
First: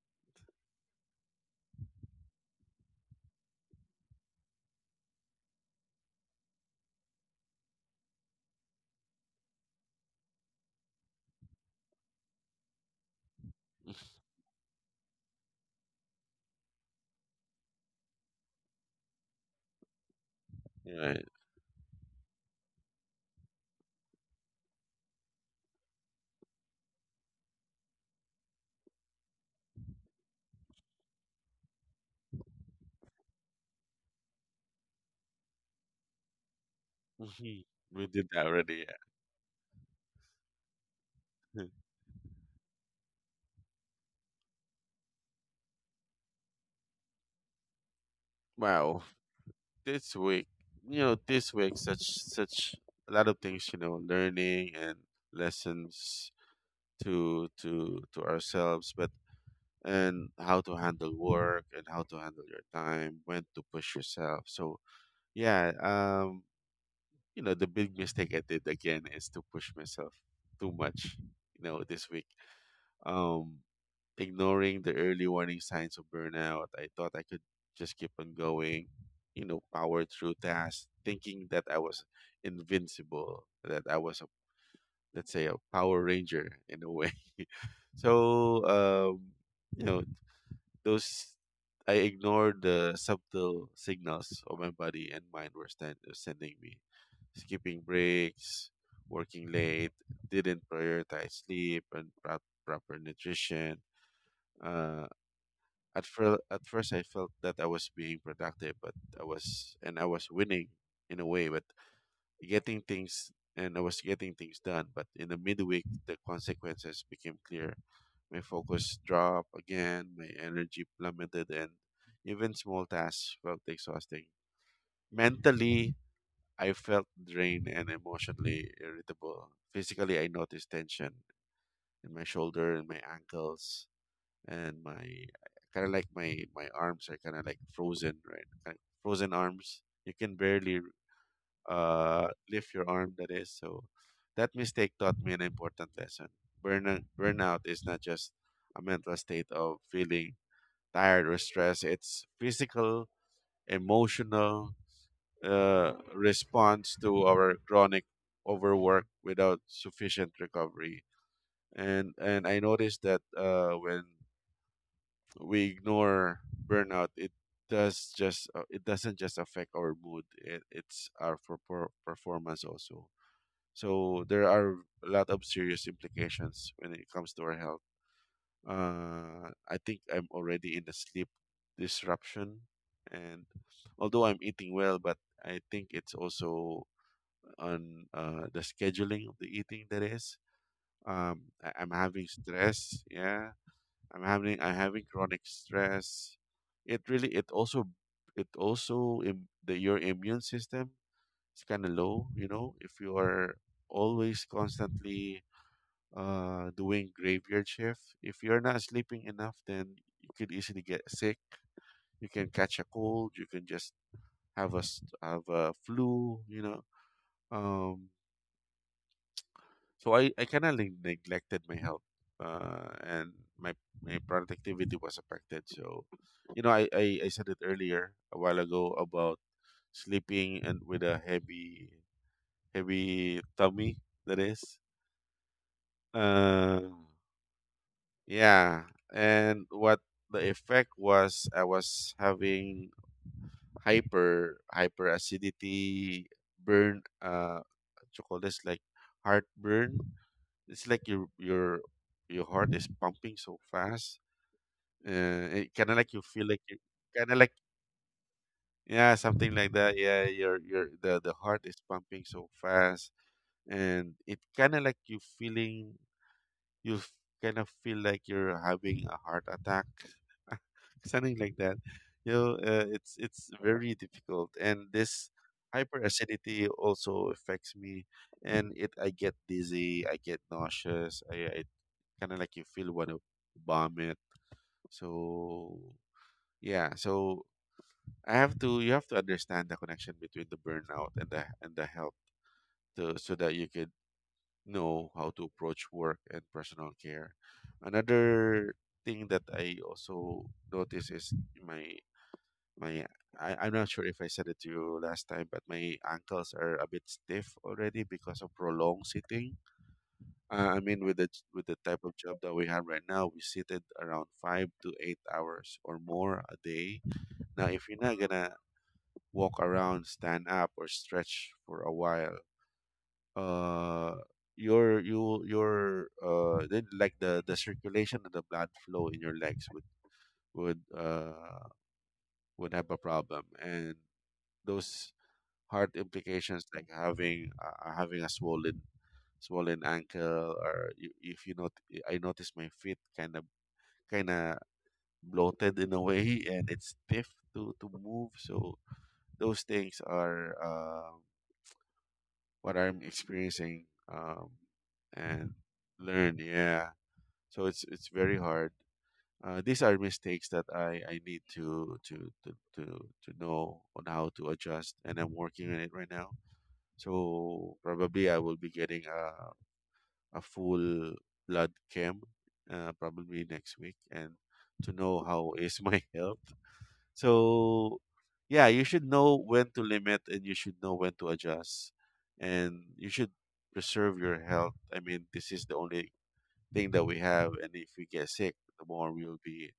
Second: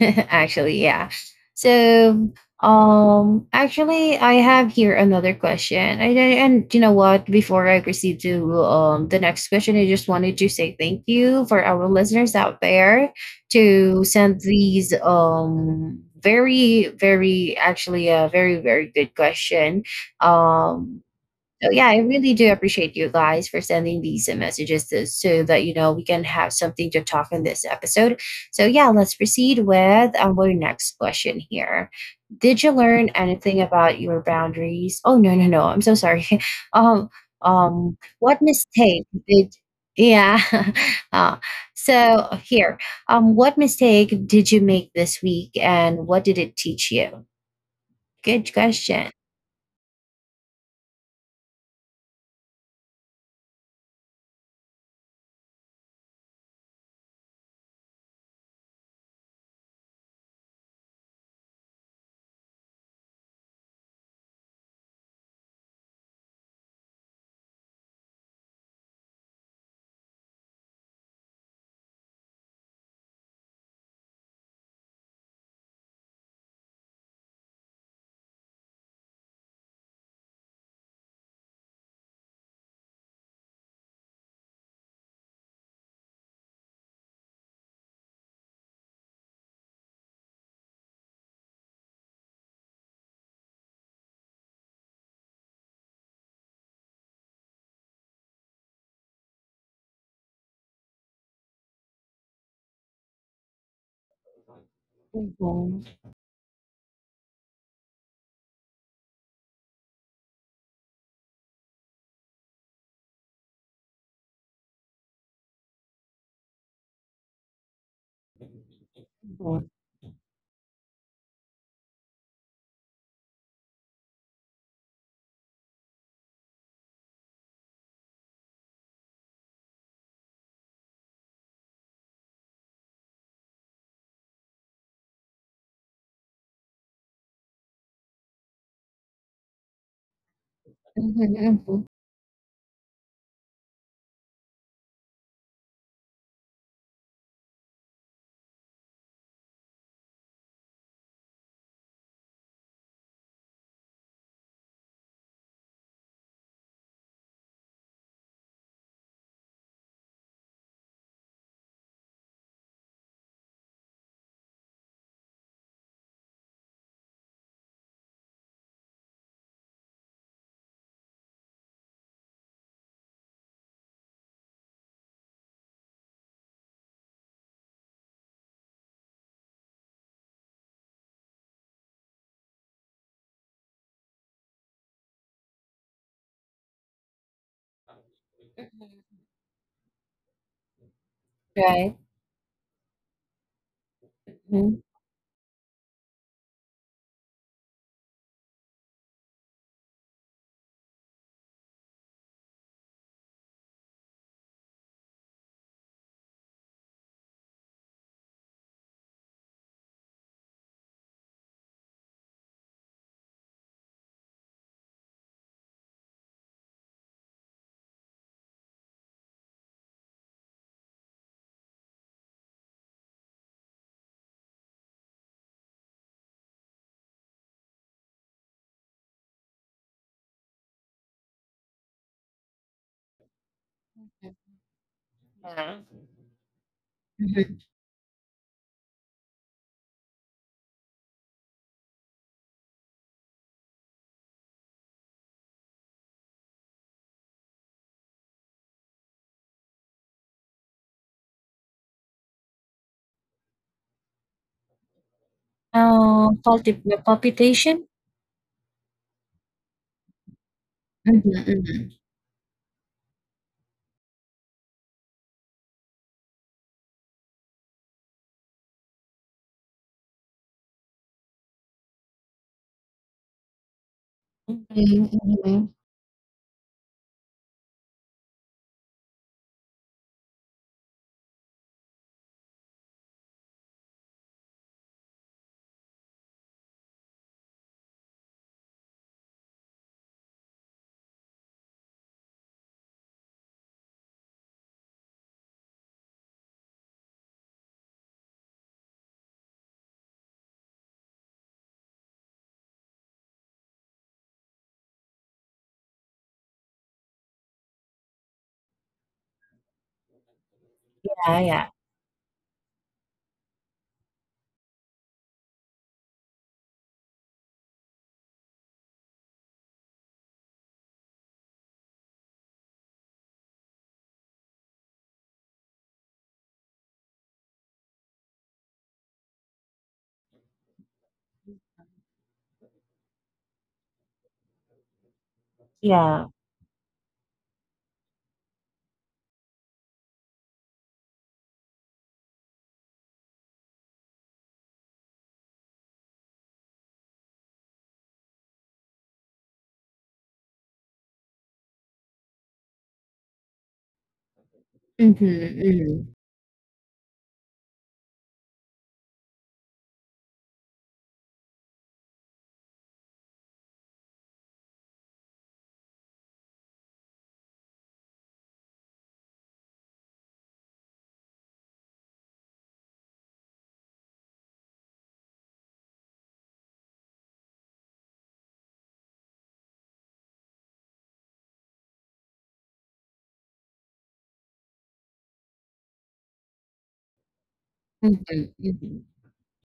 S1: Actually, yeah. So, actually, I have here another question. And you know what? Before I proceed to the next question, I just wanted to say thank you for our listeners out there to send these very very, actually, a very very good question. Um,
S2: Yeah.
S1: so yeah, I really do appreciate you guys for sending these messages to, so that you know we can have something to talk in this episode. So yeah, let's proceed with our next question here. Did you learn anything about your boundaries? Oh no no no! I'm so sorry. Um
S2: Hmm. We did
S1: what
S2: that already.
S1: mistake did? Yeah. uh,
S2: Yeah.
S1: so here, what mistake did you make this week, and what did it teach you? Good
S2: Wow.
S1: question.
S2: This week, you know, this week such such a lot of things, you know, learning and lessons to ourselves, but and how to handle work and how to handle your time, when to push yourself. So yeah, you know, the big mistake I did again is to push myself too much, you know, this week. Um, Ignoring the early warning signs of burnout, I thought I could just keep on going, you know, power through tasks, thinking that I was invincible, that I was a, let's say, a Power Ranger in a way. So you know, those, I ignored the subtle signals of my body and mind were stand, sending me. Skipping breaks, working late, didn't prioritize sleep and pro- proper nutrition. Uh,
S1: Mhm.
S2: at, fir- at first, I felt that I was being productive, but I was, and I was winning in a way, but getting things, and I was getting things done, but in the midweek the consequences became clear. My focus dropped
S1: Mhm.
S2: again, my energy plummeted, and even small tasks felt exhausting. Mentally, I felt drained and emotionally irritable. Physically, I noticed tension in my shoulder and my ankles, and my kind of like my arms are kind of like frozen, right? Kind frozen arms. You can barely
S1: Mhm. Mhm.
S2: lift your arm, that is. So that mistake taught me an important lesson. Burnout is not just a mental state of feeling tired or stressed. It's physical, emotional response to our chronic overwork without sufficient recovery. And I noticed that when we ignore burnout, it does just it doesn't just affect our mood. It's our per performance also. So there are a lot of serious implications when it comes to our health. I think I'm already in the sleep disruption, and although I'm eating well, but I think it's also on the
S1: Mhm.
S2: scheduling of the eating that is. I'm
S1: Right.
S2: having stress. Yeah, I'm having I'm
S1: Mhm.
S2: having chronic stress. It really, it also, it also the, your immune system is kind of low. You know, if you are always constantly doing graveyard shift. If you're not sleeping enough, then you could easily get sick. You can catch a cold. You can just have a have a flu. You know. Um, so I kind of neglected my health, and my productivity was affected. So, you know, I said it earlier a while ago about sleeping and with a heavy tummy. That is.
S1: Yeah.
S2: Uh,
S1: Mhm.
S2: Yeah, and what the effect was, I was having hyper acidity, burn, uh, what you call this, like heartburn. It's like your heart is pumping so fast. It kind of like you feel like
S1: Culti
S2: you, kind of like,
S1: palpitation?
S2: yeah, something like that. Yeah, your, the
S1: Mhm,
S2: the heart is
S1: mhm.
S2: pumping so fast, and it kind of like you feeling, you f- kind of feel like you're having a heart attack, something like that. You know, it's very difficult,
S1: Mhm.
S2: and
S1: Mm,
S2: this
S1: mhm.
S2: hyperacidity also affects me, and it I get dizzy, I get nauseous, I kind of like you feel want to vomit. So yeah, so I have to, you have to understand the connection between the burnout and the health to, so that you could know how to approach work and personal care. Another thing that I also notice is my my I'm not sure if I said it to you last time, but my ankles are a bit stiff already because of prolonged sitting. I mean, with the
S1: Yeah,
S2: with
S1: yeah,
S2: the type of job that we have right now, we seated around 5 to 8 hours or more a day. Now, if you're not gonna walk around, stand up, or stretch for a while, uh your, you your then like the circulation and the blood flow in your legs would would uh would have a problem, and those heart
S1: yeah.
S2: implications like having a swollen ankle or you, if you not, I notice my feet kind of bloated in a way, and it's stiff to move. So those things are what I'm experiencing, um
S1: Mhm,
S2: and
S1: mhm.
S2: learn, yeah. So it's very hard. These are mistakes that I need to, to know on how to adjust, and I'm working on it right now. So probably I will be getting a full blood chem, probably next week, and to know how is my health. So yeah, you should know when to limit, and you should know when to adjust, and you should preserve your health. I mean, this is the only thing that we have, and if we get
S1: Mhm,
S2: sick, the
S1: mhm.
S2: more we'll be,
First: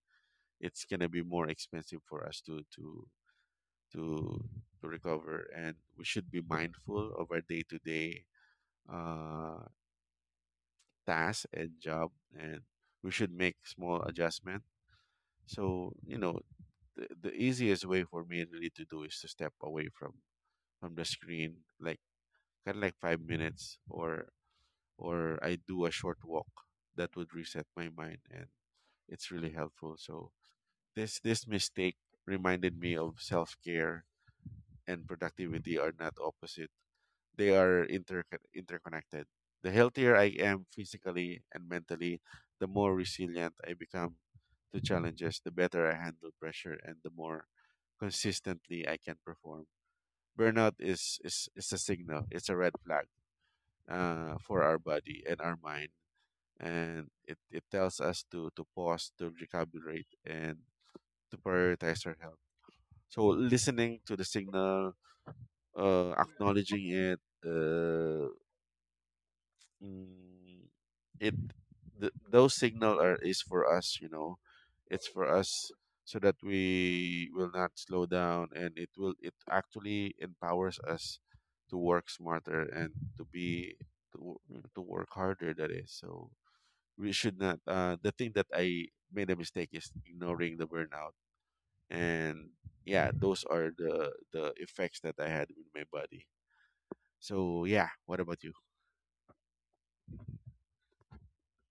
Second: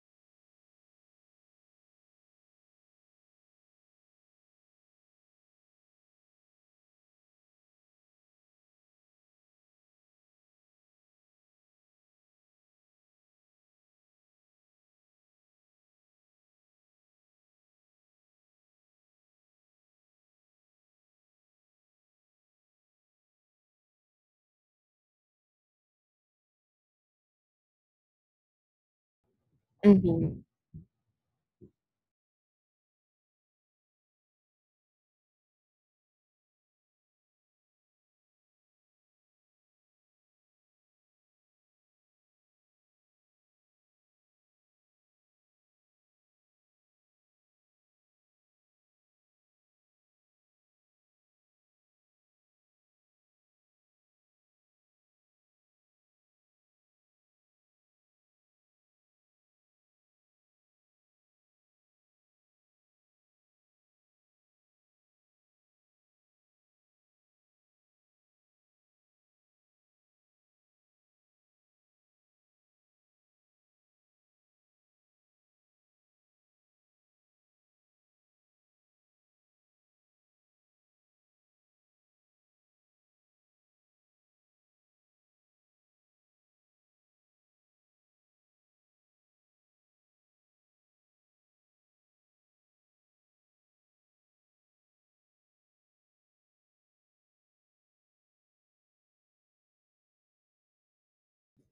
S2: it's going to be more expensive for us to to recover, and we should be mindful of our day-to-day uh tasks and job, and we should make small adjustment. So you know, the easiest way for me really to do is to step away from the screen, like kind of like 5 minutes, or I do a short walk that would reset my mind, and it's really helpful.
S1: Mhm.
S2: So this mistake reminded me of self-care and productivity are not opposite. They are interconnected. The healthier I am physically and mentally, the more resilient I become to challenges, the better I handle pressure, and the more consistently I can perform. Is a signal, it's a red flag for our body and our mind. And it tells us to pause, to recalibrate, and to prioritize our health. So listening to the signal, acknowledging it, uh, mm, it those signal are is for us. You know, it's for us so that we will not slow down, and it will, it actually empowers us to work smarter and to be to, wo- to work harder. That is so. We should not. The thing that I made a mistake is ignoring the burnout, and yeah, those are the effects that I had with my body. So yeah, what about you?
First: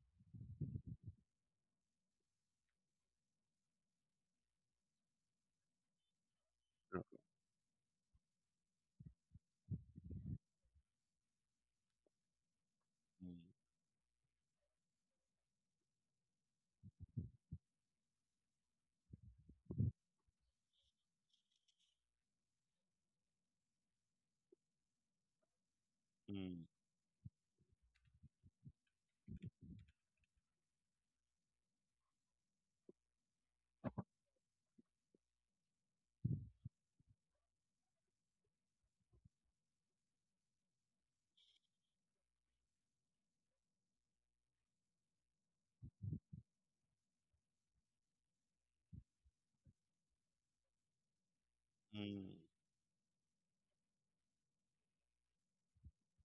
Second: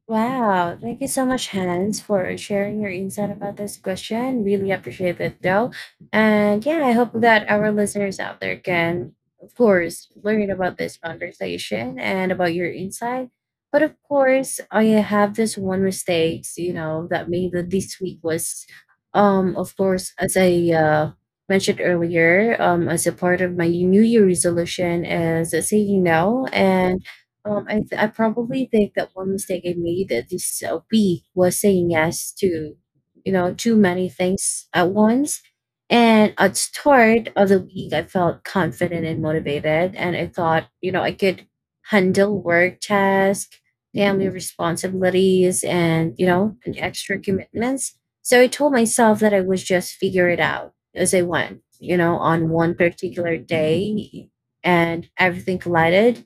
S1: Wow, thank you so much, Hans, for sharing your insight about this question. Really appreciate it, though. And yeah, I
S2: Uh,
S1: hope that our listeners out there can, of course, learn about this conversation and about your insight.
S2: mm,
S1: But of course, I have this one mistake, you know, that made the- this week was, of course, as I mentioned earlier, as a part of my New Year resolution, is saying no.
S2: mm,
S1: And I probably think that one mistake I made at this LP was saying yes to, you know, too many things at once. And at start of the week, I felt confident and motivated, and I thought, you know, I could handle work tasks, family responsibilities, and you know, and extra commitments. So I told myself that I would just figure it out as I went, you know,
S2: mm,
S1: on one particular day, and everything collided.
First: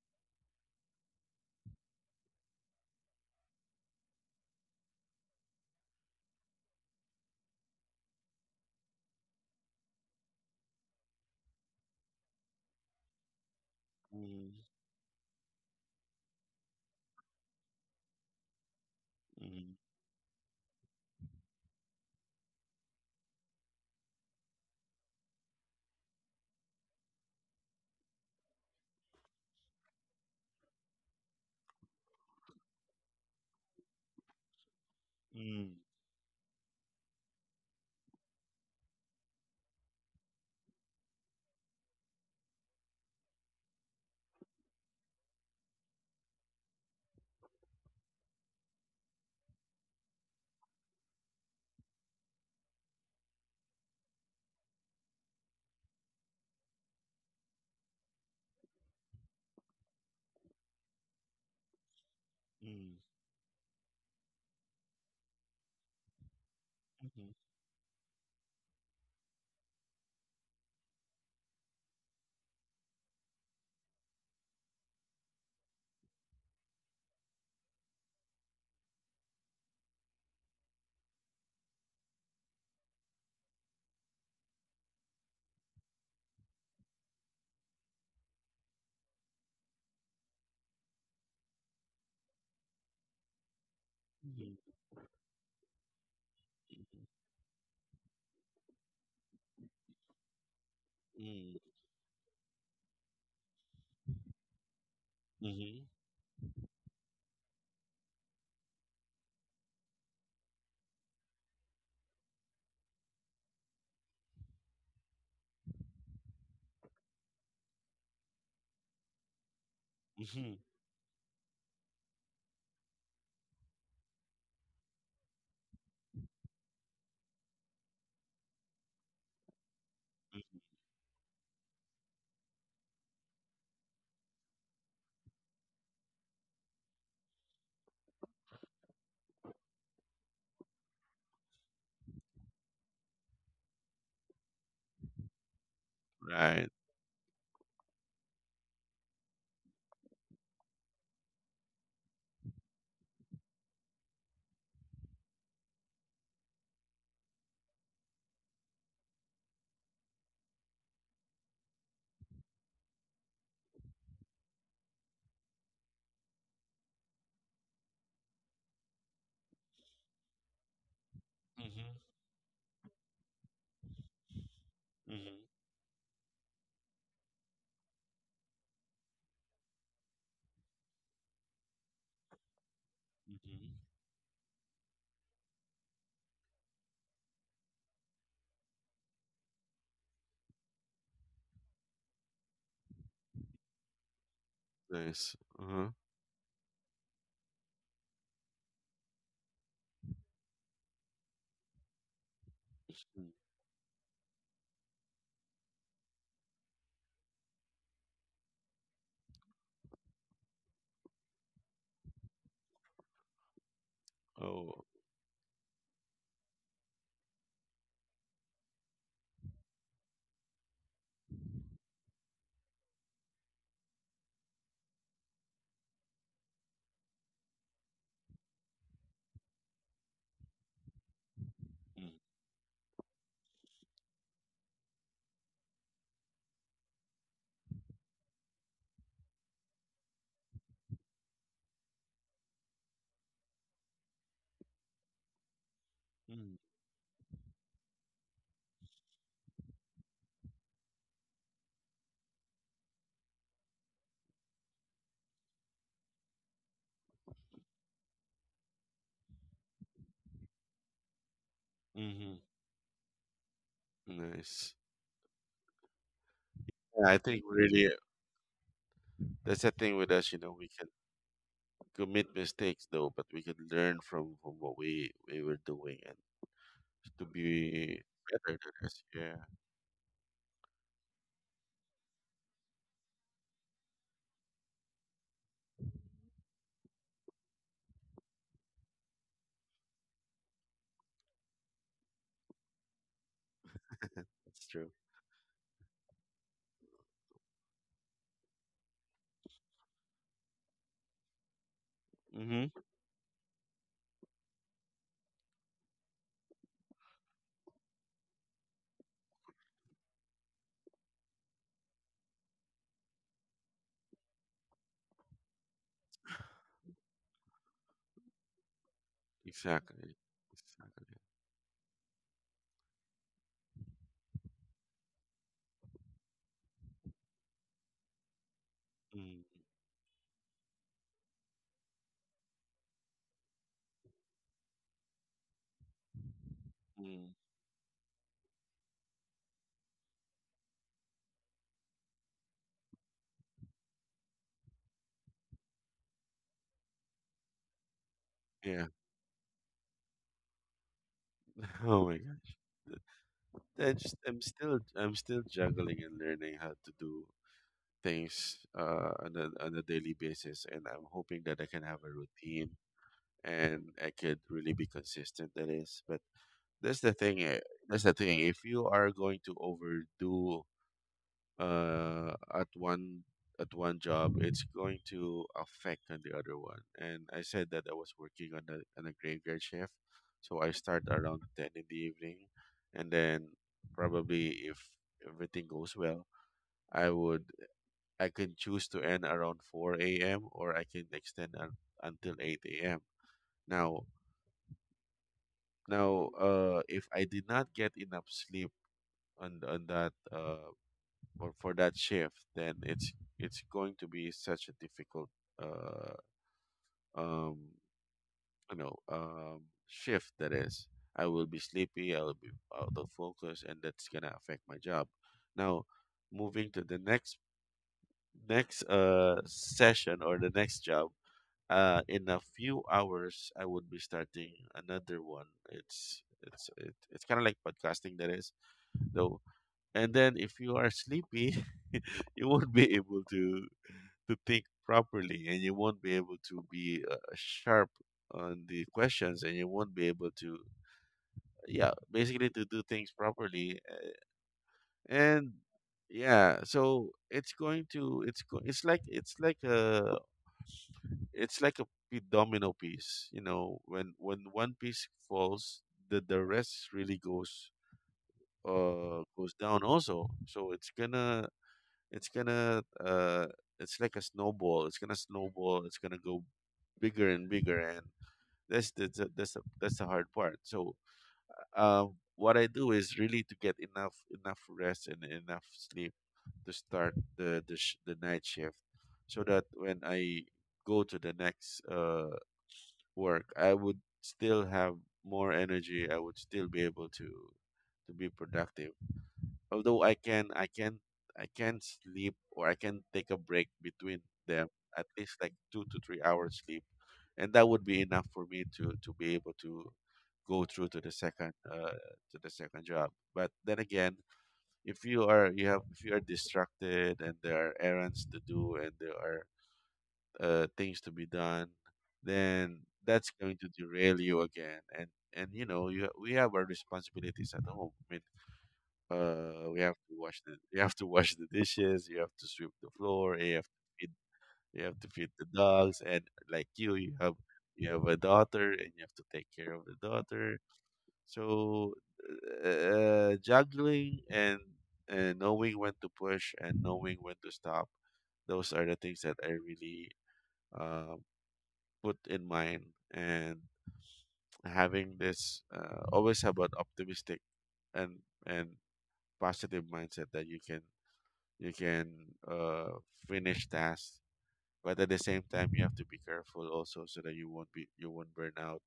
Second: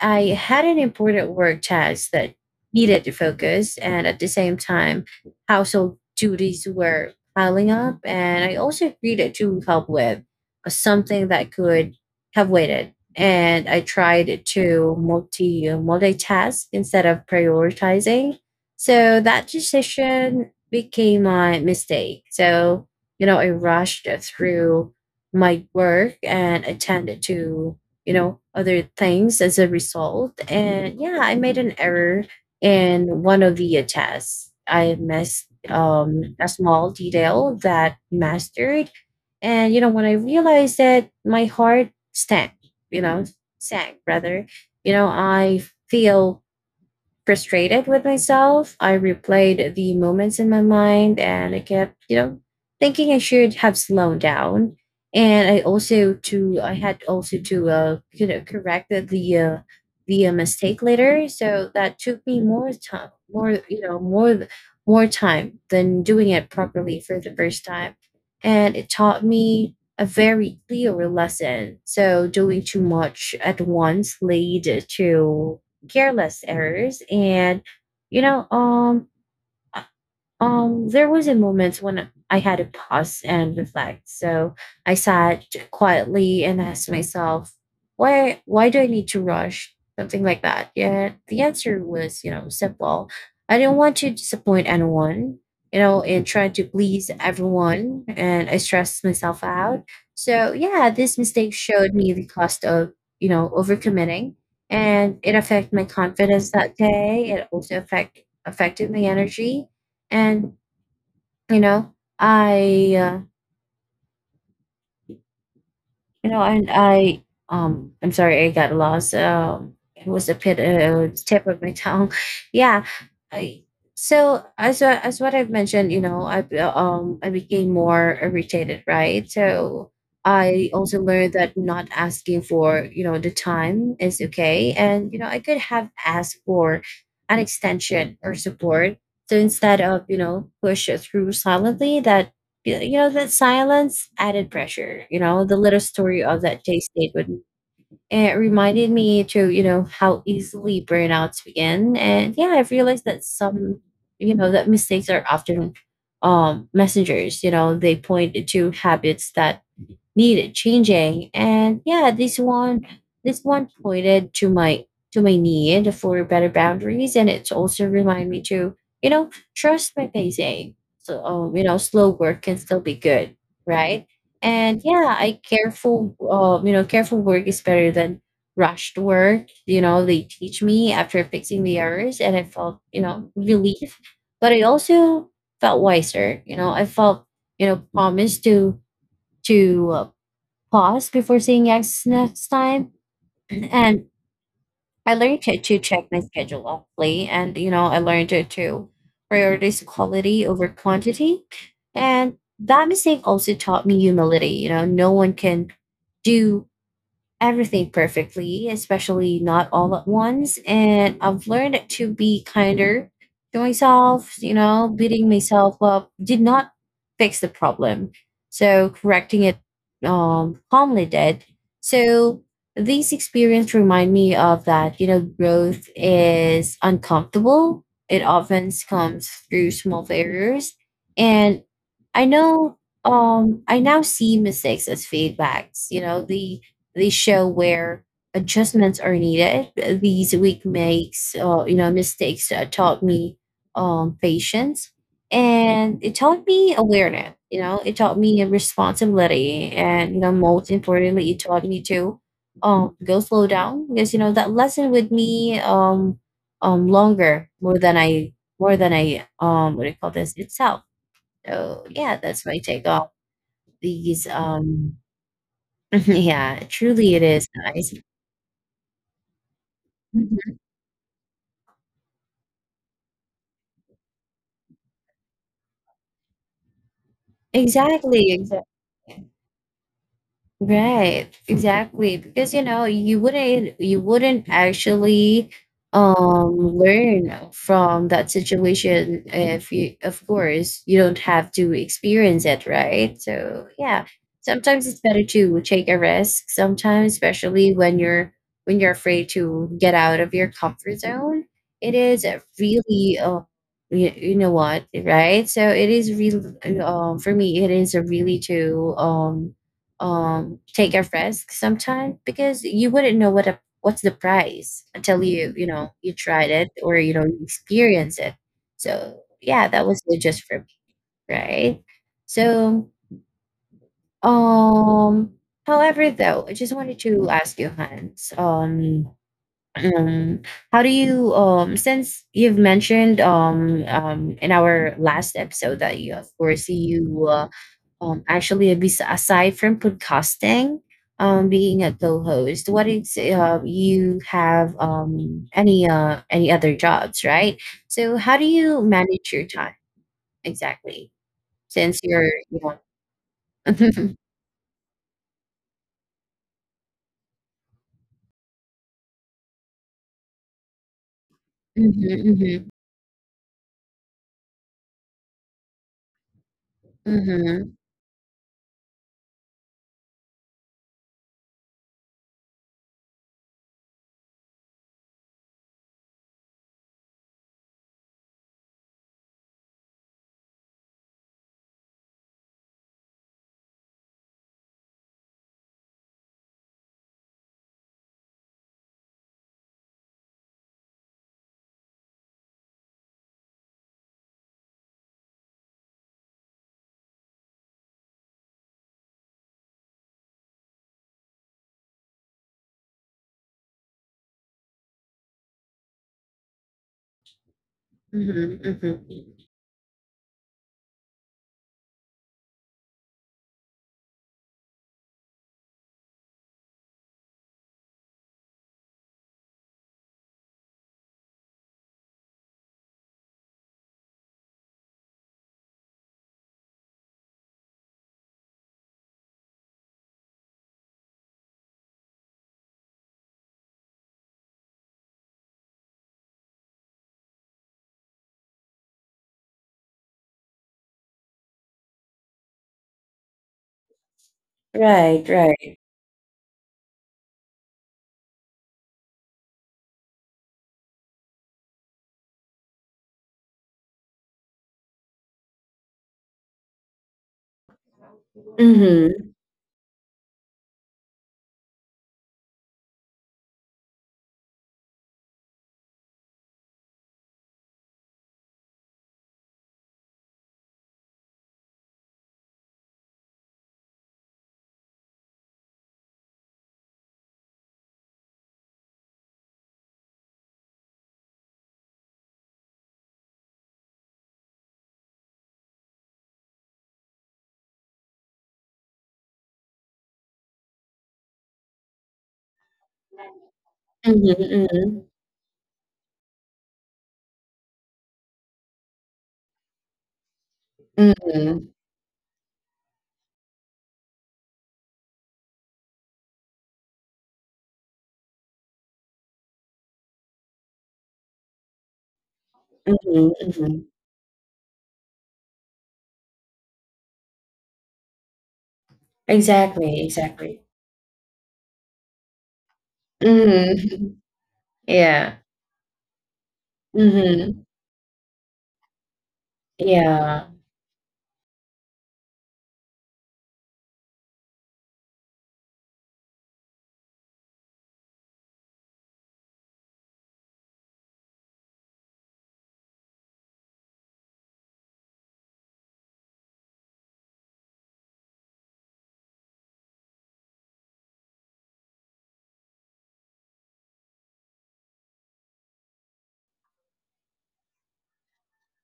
S1: I had an important work task that needed to focus, and at the same time, household duties were piling up, and I also agreed to help with something that could have waited. And I tried to multitask instead of prioritizing. So
S2: mm,
S1: that
S2: mm,
S1: decision became my mistake. So, you know, I rushed through my work and attended to you know other things as a result. And yeah, I made an error in one of the tests. I missed
S2: mm,
S1: a small detail that mastered. And you know when I realized that, my heart sank, you know, sank rather, you know I feel frustrated with myself. I replayed the moments in my mind and I kept thinking I should have slowed down. And I had also to correct the mistake later. So that took me more
S2: mm,
S1: time, more you know more more time than doing it properly for
S2: mhm,
S1: the first time. And it taught me a very clear lesson. So doing too much at once lead to careless errors, and you know um there was a moment when I had to pause and reflect. So I sat quietly and asked myself, why do I need to rush? Something like that. Yeah, the answer was, simple. I didn't want to
S2: mhm,
S1: disappoint anyone, and try to please everyone and I stressed myself out. So yeah, this mistake
S2: mm,
S1: showed me the cost of, overcommitting, and it affected my
S2: mhm,
S1: confidence that day. It also affected my energy. And you know, I you know, and I I'm sorry, I got lost. It was a
S2: mhm,
S1: bit tip of my tongue. yeah, I so as I- as what I've mentioned, I became more irritated, right? So
S2: mhm.
S1: I also learned that not asking for the time is okay, and I could have asked for an extension or support. So instead of push it through silently, that that silence added pressure, the little story of that
S2: Right.
S1: day statement. It reminded me to how easily burnouts begin. And yeah, I've realized that some you know that mistakes are often messengers. They point to habits that needed changing. And yeah, this one pointed to my need for better boundaries, and it's also remind me to you know trust my pacing. So
S2: Mhm,
S1: slow work can still be good, right? And yeah, I
S2: mhm,
S1: careful. You know, careful work is better than rushed work. They teach me after fixing the errors, and I felt
S2: mhm.
S1: relief, but I also felt wiser. I felt promised to to uh, pause before saying yes next time. And I
S2: Nice.
S1: learned to
S2: Uh-huh.
S1: check my schedule locally. And, I learned to prioritize quality over quantity. And that mistake
S2: Mm.
S1: also taught me humility. No one can do everything perfectly, especially not all at once. And I've learned to be kinder to myself.
S2: Oh.
S1: Beating myself up did not fix the problem. So correcting it calmly did. So these experience remind me of that, growth is uncomfortable. It often comes through small failures. And
S2: mm,
S1: I know I now see mistakes as feedbacks. They show where adjustments are needed. These weak makes, you know, mistakes taught me patience, and it taught
S2: mm,
S1: me awareness. It taught me a responsibility, and most importantly, it taught me to go slow down because that lesson with me longer more than I what do you call this itself. So yeah,
S2: mhm.
S1: that's my take on these
S2: Nice.
S1: yeah,
S2: Yeah,
S1: truly
S2: I
S1: it
S2: think
S1: is.
S2: really
S1: Nice.
S2: that's the thing with us, you know,
S1: Mhm.
S2: we can commit mistakes though, but we can learn from what we were doing and to be
S1: Exactly.
S2: better than us. Yeah,
S1: Right, exactly. Because you wouldn't actually learn from that situation if you, of course, you don't have to experience it, right? So yeah,
S2: that's true.
S1: sometimes it's better to take a risk sometimes, especially when you're afraid to get out of your comfort zone. It is a
S2: Mm-hmm.
S1: really you know what, right? So it is really, for me it is a really to take a risk sometime, because you wouldn't know what's the price until you know you tried it, or you experience it. So yeah, that was
S2: Exactly.
S1: it just for me.
S2: Exactly.
S1: Right. So, um however though, I just wanted to ask you, Hans.
S2: Mm-hmm.
S1: Um how do you, since you've mentioned in our last episode that you, of course, you actually, aside from podcasting, being a co-host, what is, you have any other jobs, right? So, how do you
S2: Yeah.
S1: manage your time exactly? Since
S2: Oh my
S1: you're,
S2: gosh.
S1: you know,
S2: Th- I just, I'm still juggling and learning how to do things on a daily basis, and I'm hoping that I can have a routine,
S1: Mhm,
S2: and I could really be consistent. That is, but that's the thing.
S1: mhm,
S2: That's the thing. If you are going to overdo uh, at one at one job, it's going to affect on the other one. And I said that I was working on a graveyard shift, so I start around ten in the evening, and then probably if everything goes well, I would I can choose to end around four a.m. or I can extend until eight a.m. Now now, if I did not get enough sleep on that or for that shift, then it's going to be such a difficult uh um
S1: mhm, mhm, mhm.
S2: shift that is. I will be sleepy, I will be out of focus, and that's gonna affect my job. Now, moving to the next session or the next job. In a few hours, I would be starting another one. It's kind of like podcasting that is, though. And then if you are sleepy you won't be able to think properly, and you won't be able to be sharp on the questions, and you won't be able to, yeah, basically to do things properly,
S1: Right,
S2: and
S1: right.
S2: yeah, so it's going it's like it's like a domino piece, you know, when one piece falls, the rest really goes,
S1: Mm-hmm.
S2: goes down also. So it's gonna uh it's like a snowball, it's gonna snowball, it's gonna go bigger and bigger. And that's that's the hard part. So what I do is really to get enough rest and enough sleep to start the night shift, so that when I go to the next work, I would still have more energy, I would still be able to be productive, although I can sleep or I can take a break between them,
S1: Mm-hmm.
S2: at least like two to three hours sleep, and that would be enough for me to be able to go through
S1: Mm-hmm.
S2: to the second job. But then again, if you are you have if you are distracted and there are errands to do and there are things to be done, then that's
S1: Mm-hmm.
S2: going to
S1: Mm-hmm.
S2: derail you again. And you know, you we have our responsibilities at home. I mean, we have
S1: Exactly.
S2: to wash the
S1: Exactly.
S2: you have to wash the dishes, you have to sweep the floor, and you have to
S1: Mm-hmm.
S2: feed you have to feed
S1: Yeah.
S2: the dogs, and like you have
S1: Mm-hmm.
S2: a daughter, and you have to take care of the
S1: Yeah.
S2: daughter. So, juggling and knowing when to push and knowing when to stop, those are the things that I really, uh, put in mind, and having this, always about optimistic and and positive mindset that you can uh finish tasks, but at the same time you have to be careful also, so that you won't burn out.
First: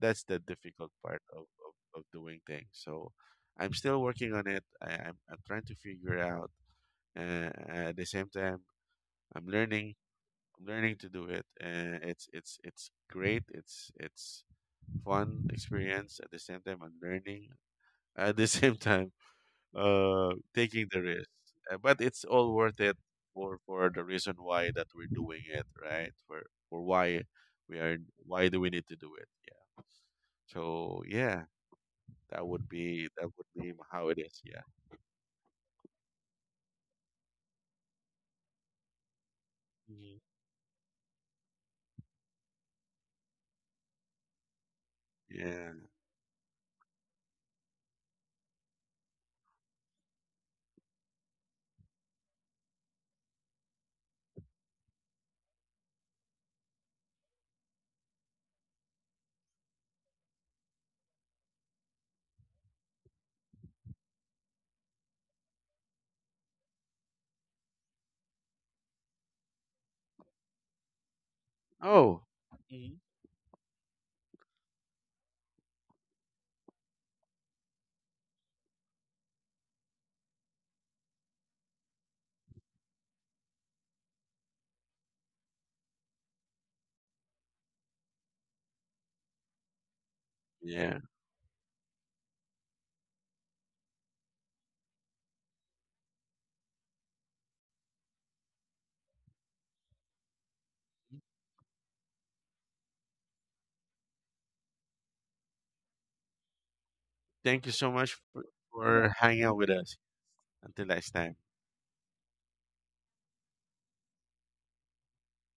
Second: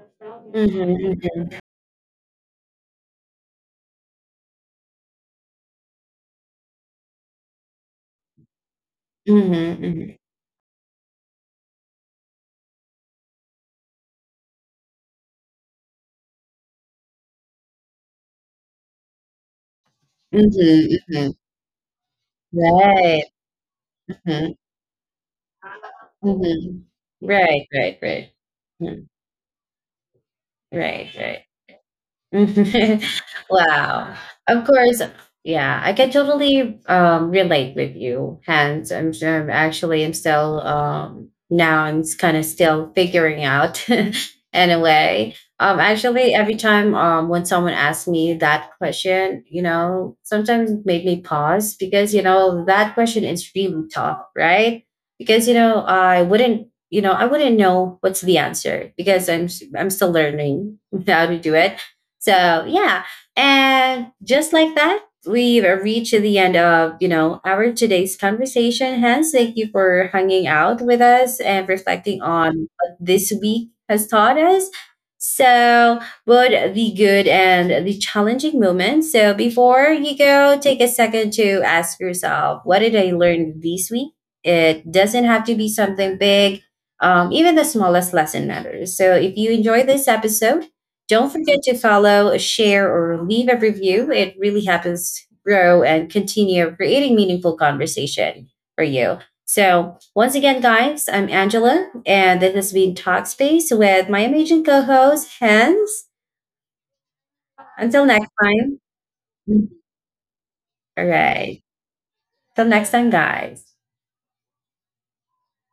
S2: That's the difficult
S1: Mm-hmm.
S2: part
S1: Mm-hmm.
S2: of doing things. So I'm still working on it. I'm trying to figure out, at the same time I'm
S1: Mhm,
S2: learning,
S1: mhm.
S2: I'm learning to do it. It's great, it's fun experience. At the same time, I'm learning, at the same time,
S1: Mhm,
S2: taking the risk.
S1: mhm.
S2: But it's all worth it
S1: Right.
S2: for the reason
S1: Mhm,
S2: why that we're doing it, right? For for
S1: mhm.
S2: why
S1: Right,
S2: we are
S1: right, right.
S2: why do we need to
S1: Mm,
S2: do it? Yeah. So
S1: right,
S2: yeah,
S1: right.
S2: that would be how it
S1: Wow.
S2: is. Yeah.
S1: Of course. Yeah, I can totally relate with you, Hence. I'm sure, I'm actually,
S2: Mhm.
S1: I'm still, now I'm kind of still figuring out anyway.
S2: Yeah.
S1: Actually, every time, when someone asks me that question, sometimes it made me pause, because that question is really tough, right? Because I wouldn't know what's the answer, because I'm still learning how to do it. So yeah, and just like that, we've reached the end of our today's conversation. Hence, thank you for hanging out with us and
S2: Oh.
S1: reflecting on
S2: Mhm.
S1: what this week has taught us. So, both the good and the challenging moments. So, before you go, take a second to ask yourself, what did I learn this week? It doesn't have to be something big. Even the smallest lesson matters. So, if you enjoy this episode,
S2: Yeah.
S1: don't forget to follow, share, or leave a review. It really helps grow and continue creating meaningful conversation for you. So, once again, guys, I'm Angela, and this has been Talkspace with my amazing co host, Hans.
S2: Thank you so
S1: Until
S2: much
S1: next time.
S2: for hanging out with us. Until next
S1: All
S2: time.
S1: right. Till next time, guys.